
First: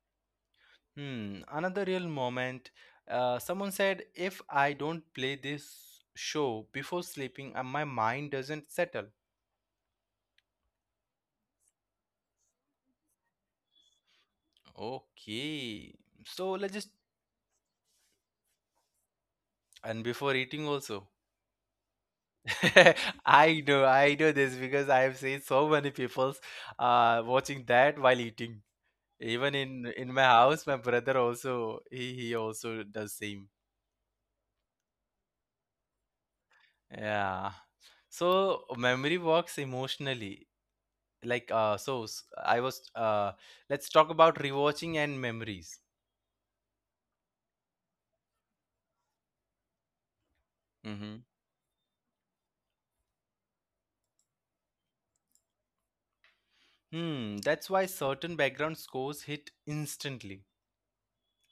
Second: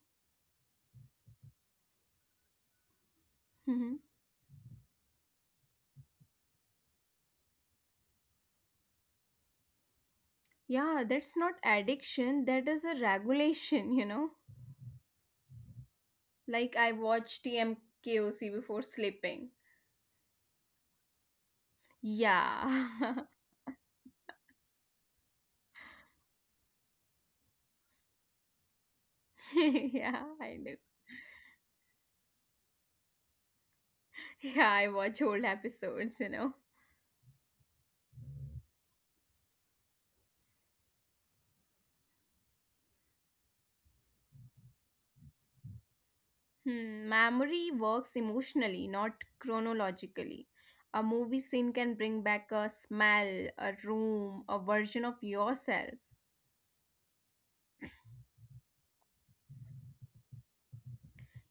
Hmm, another real moment. Someone Mhm. said, if I don't play this show before sleeping, my mind doesn't settle. Yeah, that's not addiction. That is a regulation, you know? Okay, so let's Like just. I watch TMKOC before sleeping. And before eating, also. Yeah. I know this because I have seen so many people watching that while eating. Even in my Yeah, I house, my do. brother also he also does same. Yeah, I watch old episodes, you know? Yeah. So memory works emotionally. Like so s- I was Let's talk about rewatching and memories. Hmm, memory works emotionally, not chronologically. A Mm-hmm. movie scene can bring back a smell, a room, a version of yourself. Hmm, that's why certain background scores hit instantly.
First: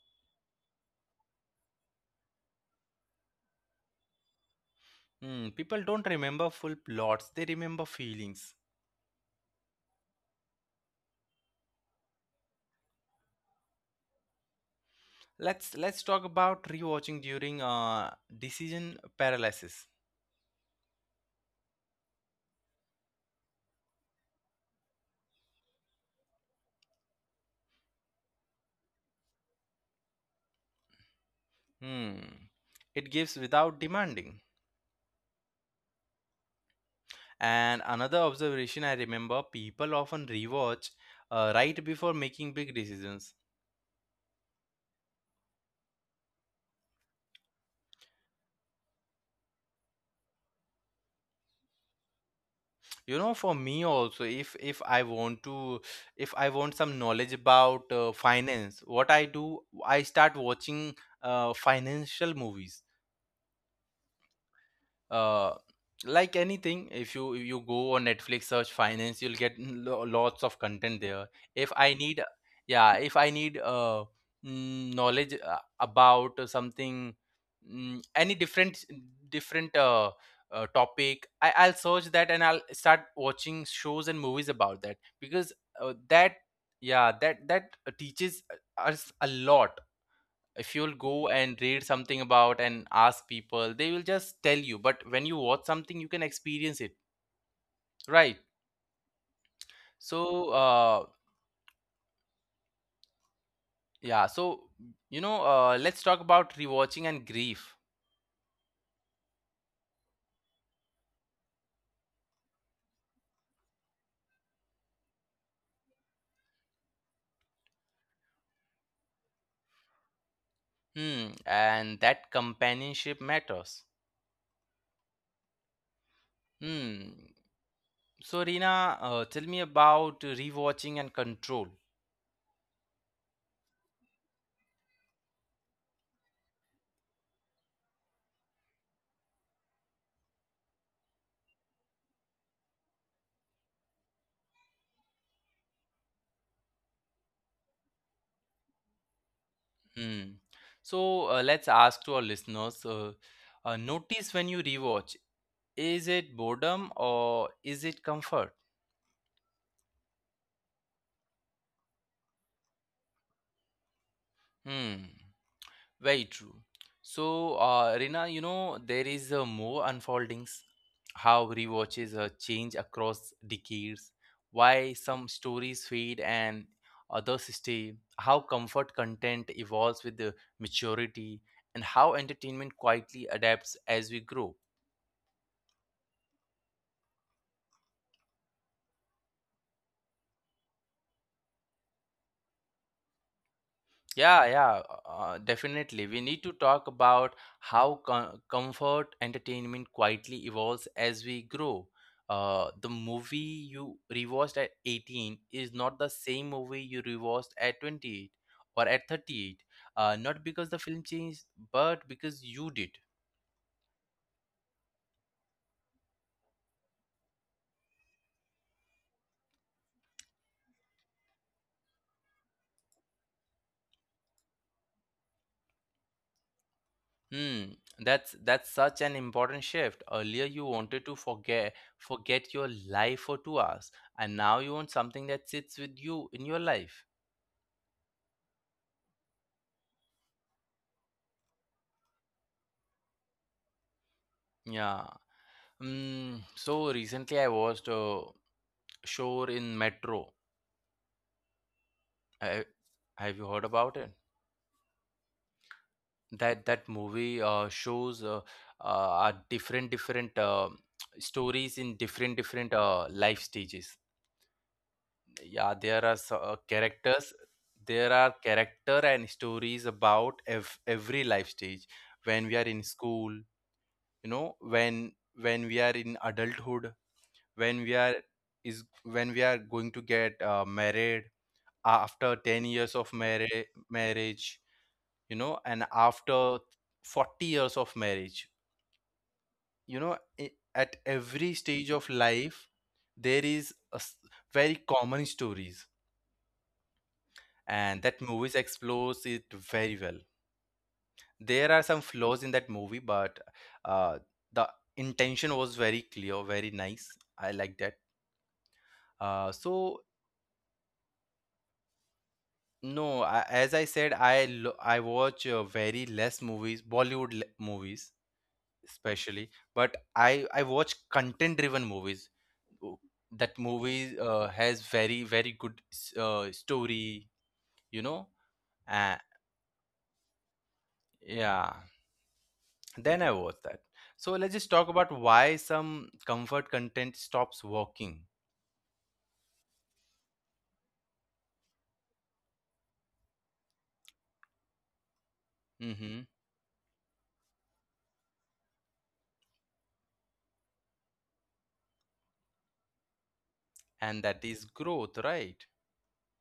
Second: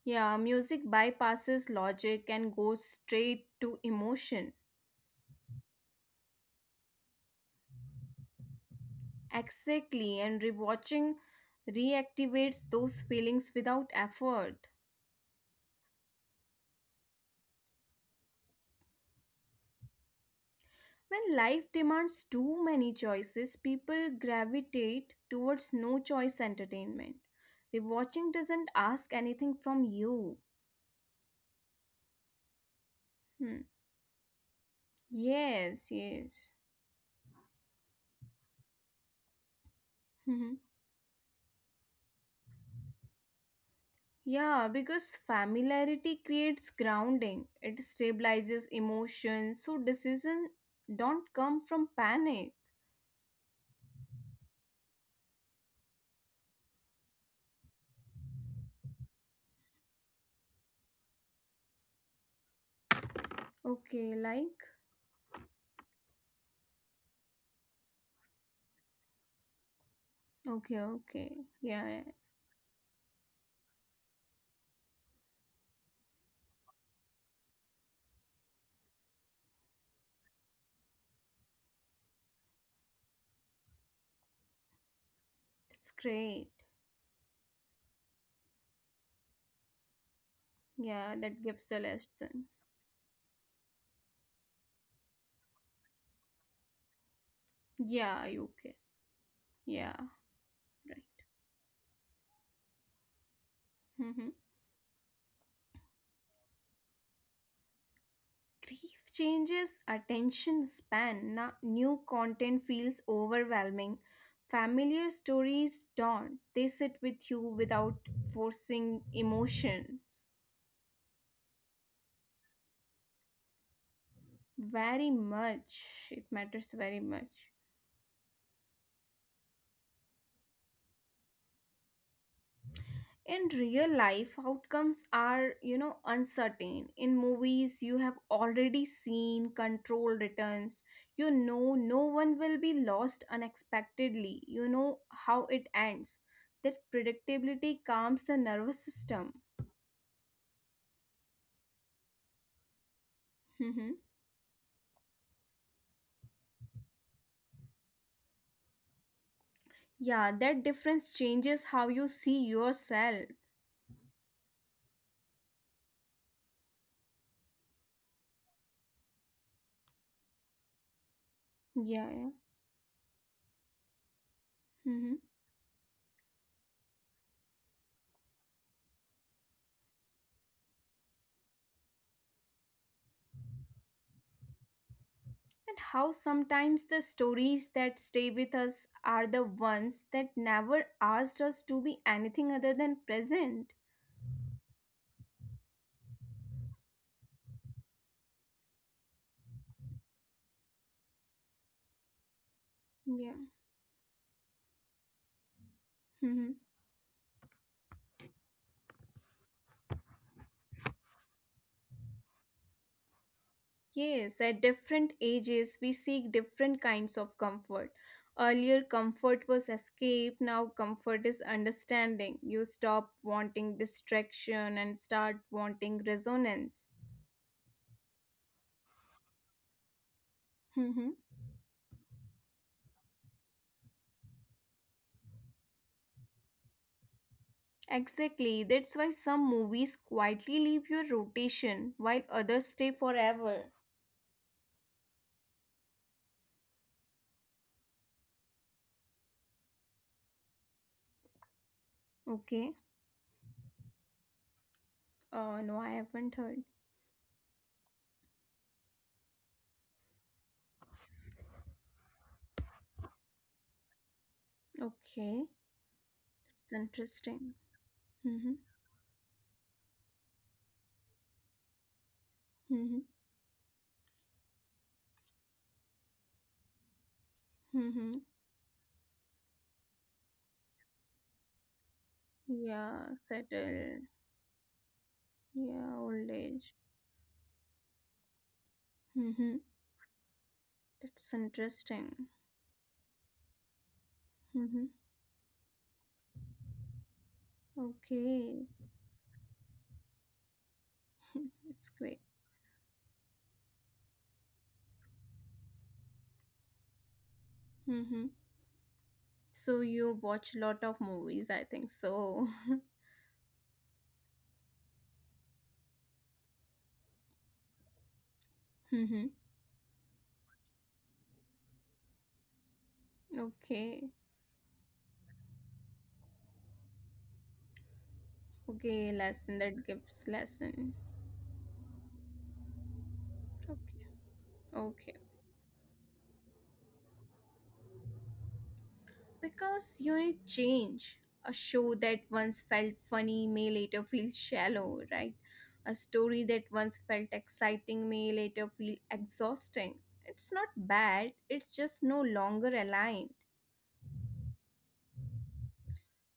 Yeah, music bypasses logic and goes straight to emotion. Hmm, people don't remember full plots, they remember feelings. Exactly, and rewatching reactivates those feelings without effort. Let's talk about rewatching during decision paralysis. When life demands too many choices, people gravitate towards no choice entertainment. Rewatching doesn't ask anything from you. Hmm, it gives Hmm. without demanding. Yes, yes. And another observation, I remember people often rewatch right before making big decisions. Yeah, because familiarity creates grounding. It stabilizes emotions, so decisions don't come from panic. You know, for me also, if I want to, if I want some knowledge about finance, what I do, I start watching financial movies. Okay, like uh, like anything, if you go on Netflix, search finance, you'll get lots of okay, content there. okay. if Yeah, i yeah, need yeah if I need knowledge about something, mm, any different different topic, I'll search that and I'll start watching shows and movies about that, because that's that great. yeah, that teaches us a lot. If you'll go Yeah, and that read gives the something about lesson. and ask people, they will just tell you, but when you watch something, you can experience it, right? Yeah, okay. Yeah, So uh right. yeah so Mm-hmm. you know, let's talk about rewatching and grief. Grief changes attention span. Now, new content feels overwhelming. Familiar stories don't. They sit with you without forcing emotions. Hmm, and that companionship matters. Very much. It matters very Hmm, much. so Rina, tell me about rewatching and control. In real life, outcomes are, uncertain. In movies, you have already seen control returns. You know, no one will be lost unexpectedly. You know how it ends. That predictability calms the nervous system. Hmm, so let's ask to our listeners, Mhm. notice when you rewatch, is it boredom or is it comfort? Yeah, that difference changes how you see yourself. Hmm. Very true. So, Rina, you know, there is more unfoldings, how rewatches Yeah, yeah. change across decades, why Mm-hmm. some stories fade and others stay, how comfort content evolves with the maturity, and how entertainment quietly adapts as we grow. And how sometimes the stories that stay with us are the ones that never asked us to be anything other than present. Yeah, yeah, definitely. We need to talk about how comfort entertainment quietly evolves as we grow. The Yeah. movie you rewatched at 18 is not the Mhm. same movie you rewatched at 28 or at 38. Not because the film changed, but because you did. Yes, at different ages, we seek different kinds of comfort. Earlier, comfort was escape, now, comfort is understanding. You stop wanting distraction and start wanting resonance. Hmm, that's such an important shift. Earlier, you Mm-hmm. wanted to forget your life for 2 hours, and now you want something that sits with you in your life. Exactly. That's why some movies quietly leave your rotation while others stay forever. Yeah. Mm, so recently I watched Shore in Metro. I, Okay. have you heard about it? Oh, no, I haven't heard. That that movie shows are different different stories in different different life stages. Okay, Yeah, there are it's characters. interesting. There are Mm-hmm. character and stories about every life stage. When we are in Mm-hmm. school, you know, when we are in adulthood, when we Mm-hmm. are is when we are going to get married after 10 years Yeah, of marriage settle. marriage you know, and Yeah, old after age. 40 years of marriage, Mm-hmm. you know, at That's every stage of interesting. life there is very Mm-hmm. common stories, and that movies Okay, explores it very well. There are it's some great. flaws in that movie, but uh, the intention was very clear, very nice. I like that. Mm-hmm. uh, So so you watch a lot of movies, I think so. no, I, as I said, I watch very less movies, movies Mm-hmm. especially, but I watch content driven movies. w- that Okay. movie has very very good story, you know. Okay, uh, lesson that gives lesson. yeah, then I watch that. Okay. So let's just talk about Okay. why some comfort content stops working. Because you need change. A show that once felt funny may later feel shallow, right? A Mm-hmm. story that once felt exciting may later feel exhausting. It's not bad, it's just no longer aligned. And that is growth, right?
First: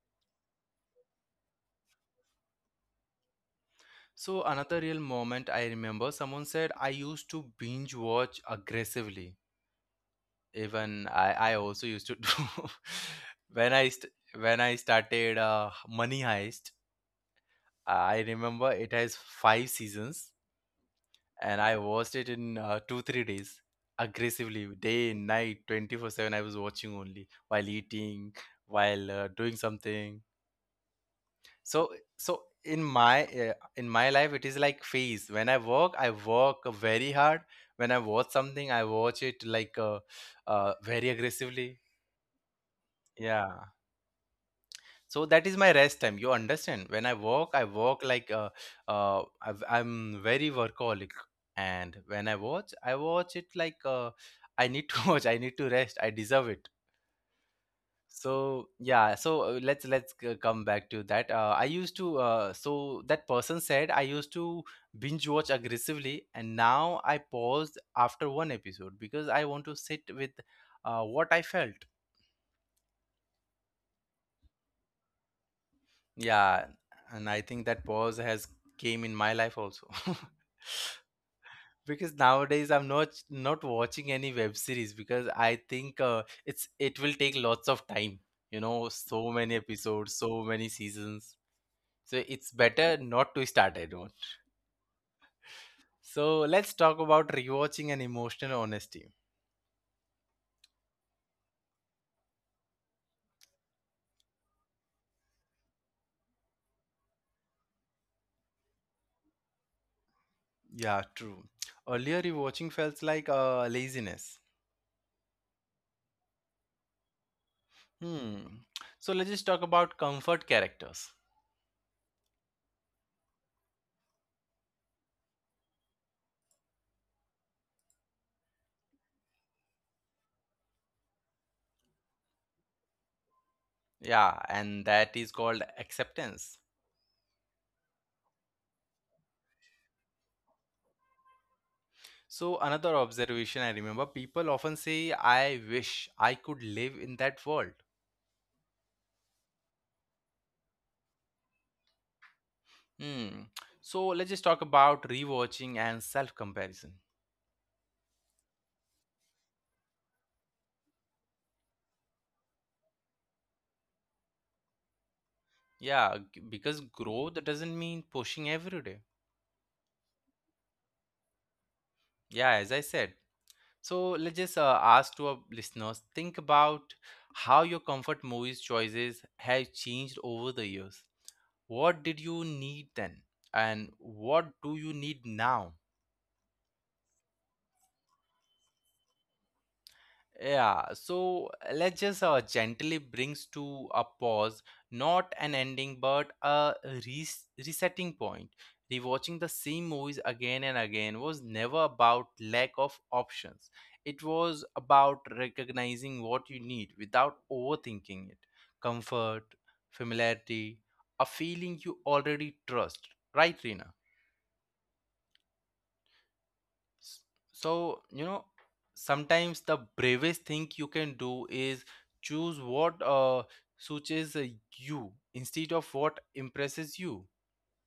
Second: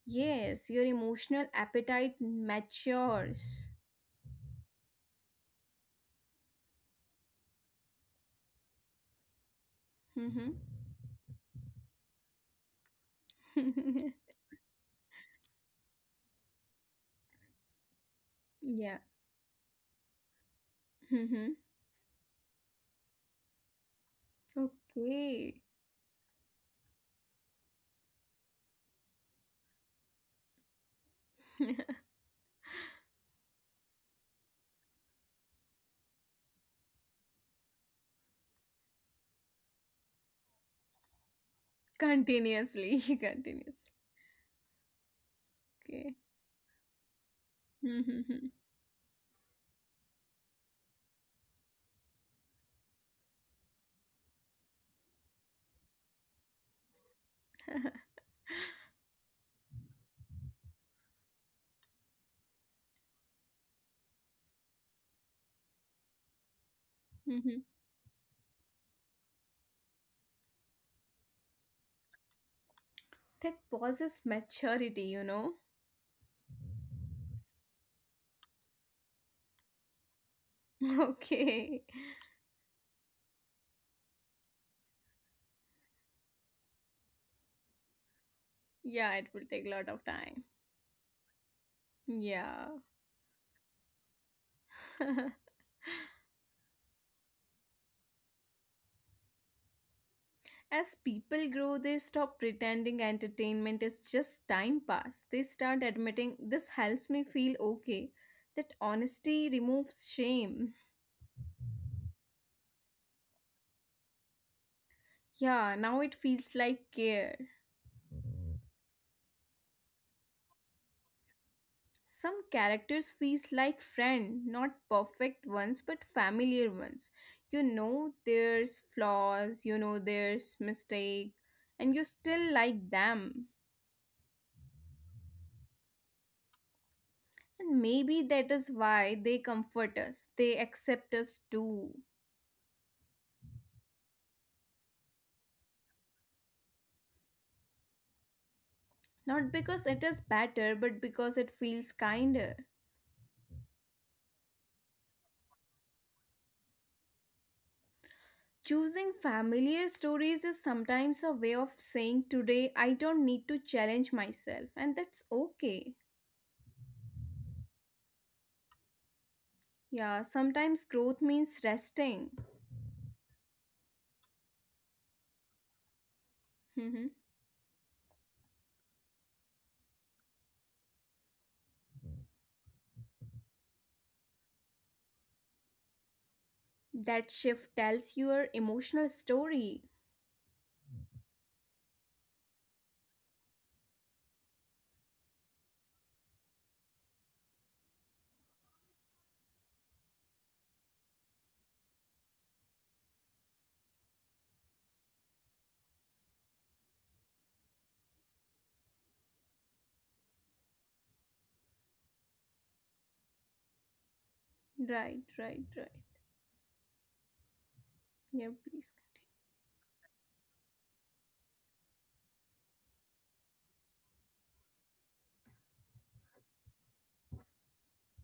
Yes, your emotional appetite matures. So another real moment, I remember someone said, I used to binge watch aggressively. Mm-hmm. Even I also used to do. when i st- when I started Money Heist, I remember it Yeah. has five seasons, Mm-hmm. and I watched it in 2 3 days, aggressively, day and night, Okay. 24/7. I was watching only while eating, while doing something. So, so in my uh, in my life, it is like phase: when I work, I work very hard; when I watch something, I watch it like very aggressively. Continuously. Yeah, Continuously. so that is my rest Okay. time, you understand? When I work, I work like Mm-hmm. I've, I'm very workaholic. And when I watch, I watch it like I need to watch, I need to rest, I deserve it. So yeah, so come back to that. I used to So that person said, I used to binge watch aggressively, and now I Mm-hmm. paused after one episode because I want to sit with what I felt. That pauses maturity. Yeah, and I think that pause has came in my life also. Okay. Because nowadays I'm not watching any web series, because I think it will take lots of time. You know, Yeah, it so will many take a lot of episodes, time. so many seasons. So it's Yeah. better not to start. I don't. So let's talk about rewatching and emotional honesty. As people grow, they stop pretending entertainment is just time pass. They start admitting this helps me feel okay. That honesty removes shame. Yeah, true. Earlier rewatching felt like laziness. Yeah, now it feels like care. Hmm. So let's just talk about comfort characters. Some characters feels like friend, not perfect ones but familiar ones. You know there's flaws, you know there's mistake, and you still like them. Yeah, and that is called acceptance. And maybe that is why they comfort us, they accept us too. So another observation, I remember people often say, I wish I could live in that world. Not because it is better, but because it feels kinder. Hmm. So let's just talk about rewatching and self comparison. Choosing familiar stories is sometimes a way of saying, Today I don't need to challenge myself, and that's okay. Yeah, because growth doesn't mean pushing every day. Yeah, sometimes growth means resting. Yeah, as I said. So let's just ask to our listeners, think Mhm. about how your comfort movies choices have changed over the years. What did you need then? And what do you need now? That shift tells your emotional story. Yeah, so let's just gently brings to a pause, not an ending, but a resetting point. Rewatching the same movies again and again was never about lack of options. It was about recognizing what you need without overthinking it. Comfort, familiarity, a feeling you already trust. Right, Rina? Right, right, right. S- So, Yeah, you know, please continue. sometimes the bravest thing you can do is choose what suits you, instead of what impresses you.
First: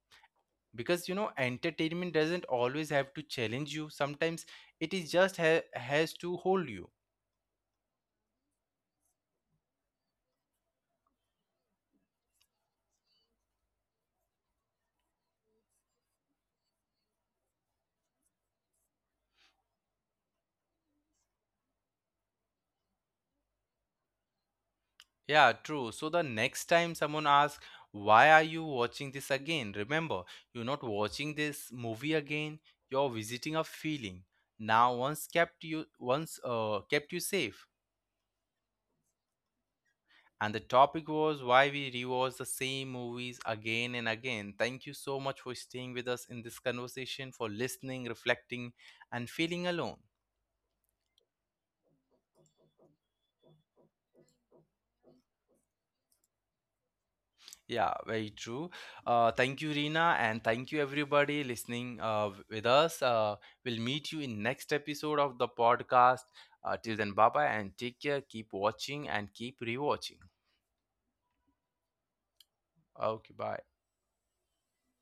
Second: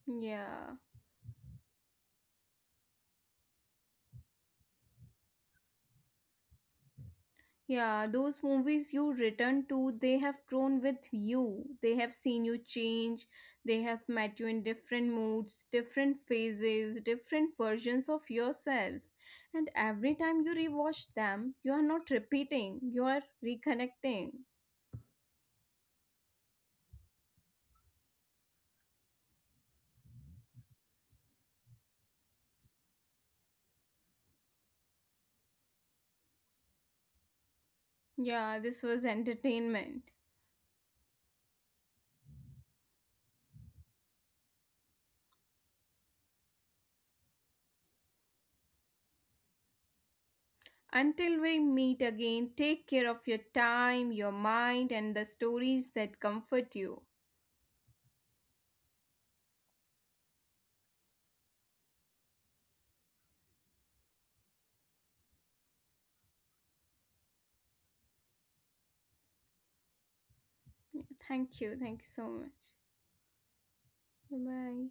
Yeah. Because, you know, entertainment doesn't always have to challenge you, sometimes it is just has to hold you. Yeah, those movies you return to, they have grown with you. They have seen you change. They have met you in different moods, different phases, different versions of yourself. And every time you rewatch them, you are not repeating, you are reconnecting. Yeah, true. So the next time someone asks, why are you watching this again? Remember, you're not watching this movie again, you're visiting a feeling. Now once kept you, once kept you safe. Yeah, this was entertainment. And the topic was why we rewatch the same movies again and again. Thank you so much for staying with us in this conversation, for listening, reflecting, and feeling alone. Until we meet again, take care of your time, your mind, and the stories that comfort you. Yeah, very true. Thank you, Rina, and thank you, everybody, listening with us. We'll meet you in next episode of the podcast. Till then, bye bye, and take care. Keep watching and keep rewatching. Thank you. Thank you so much. Okay, bye. Bye bye.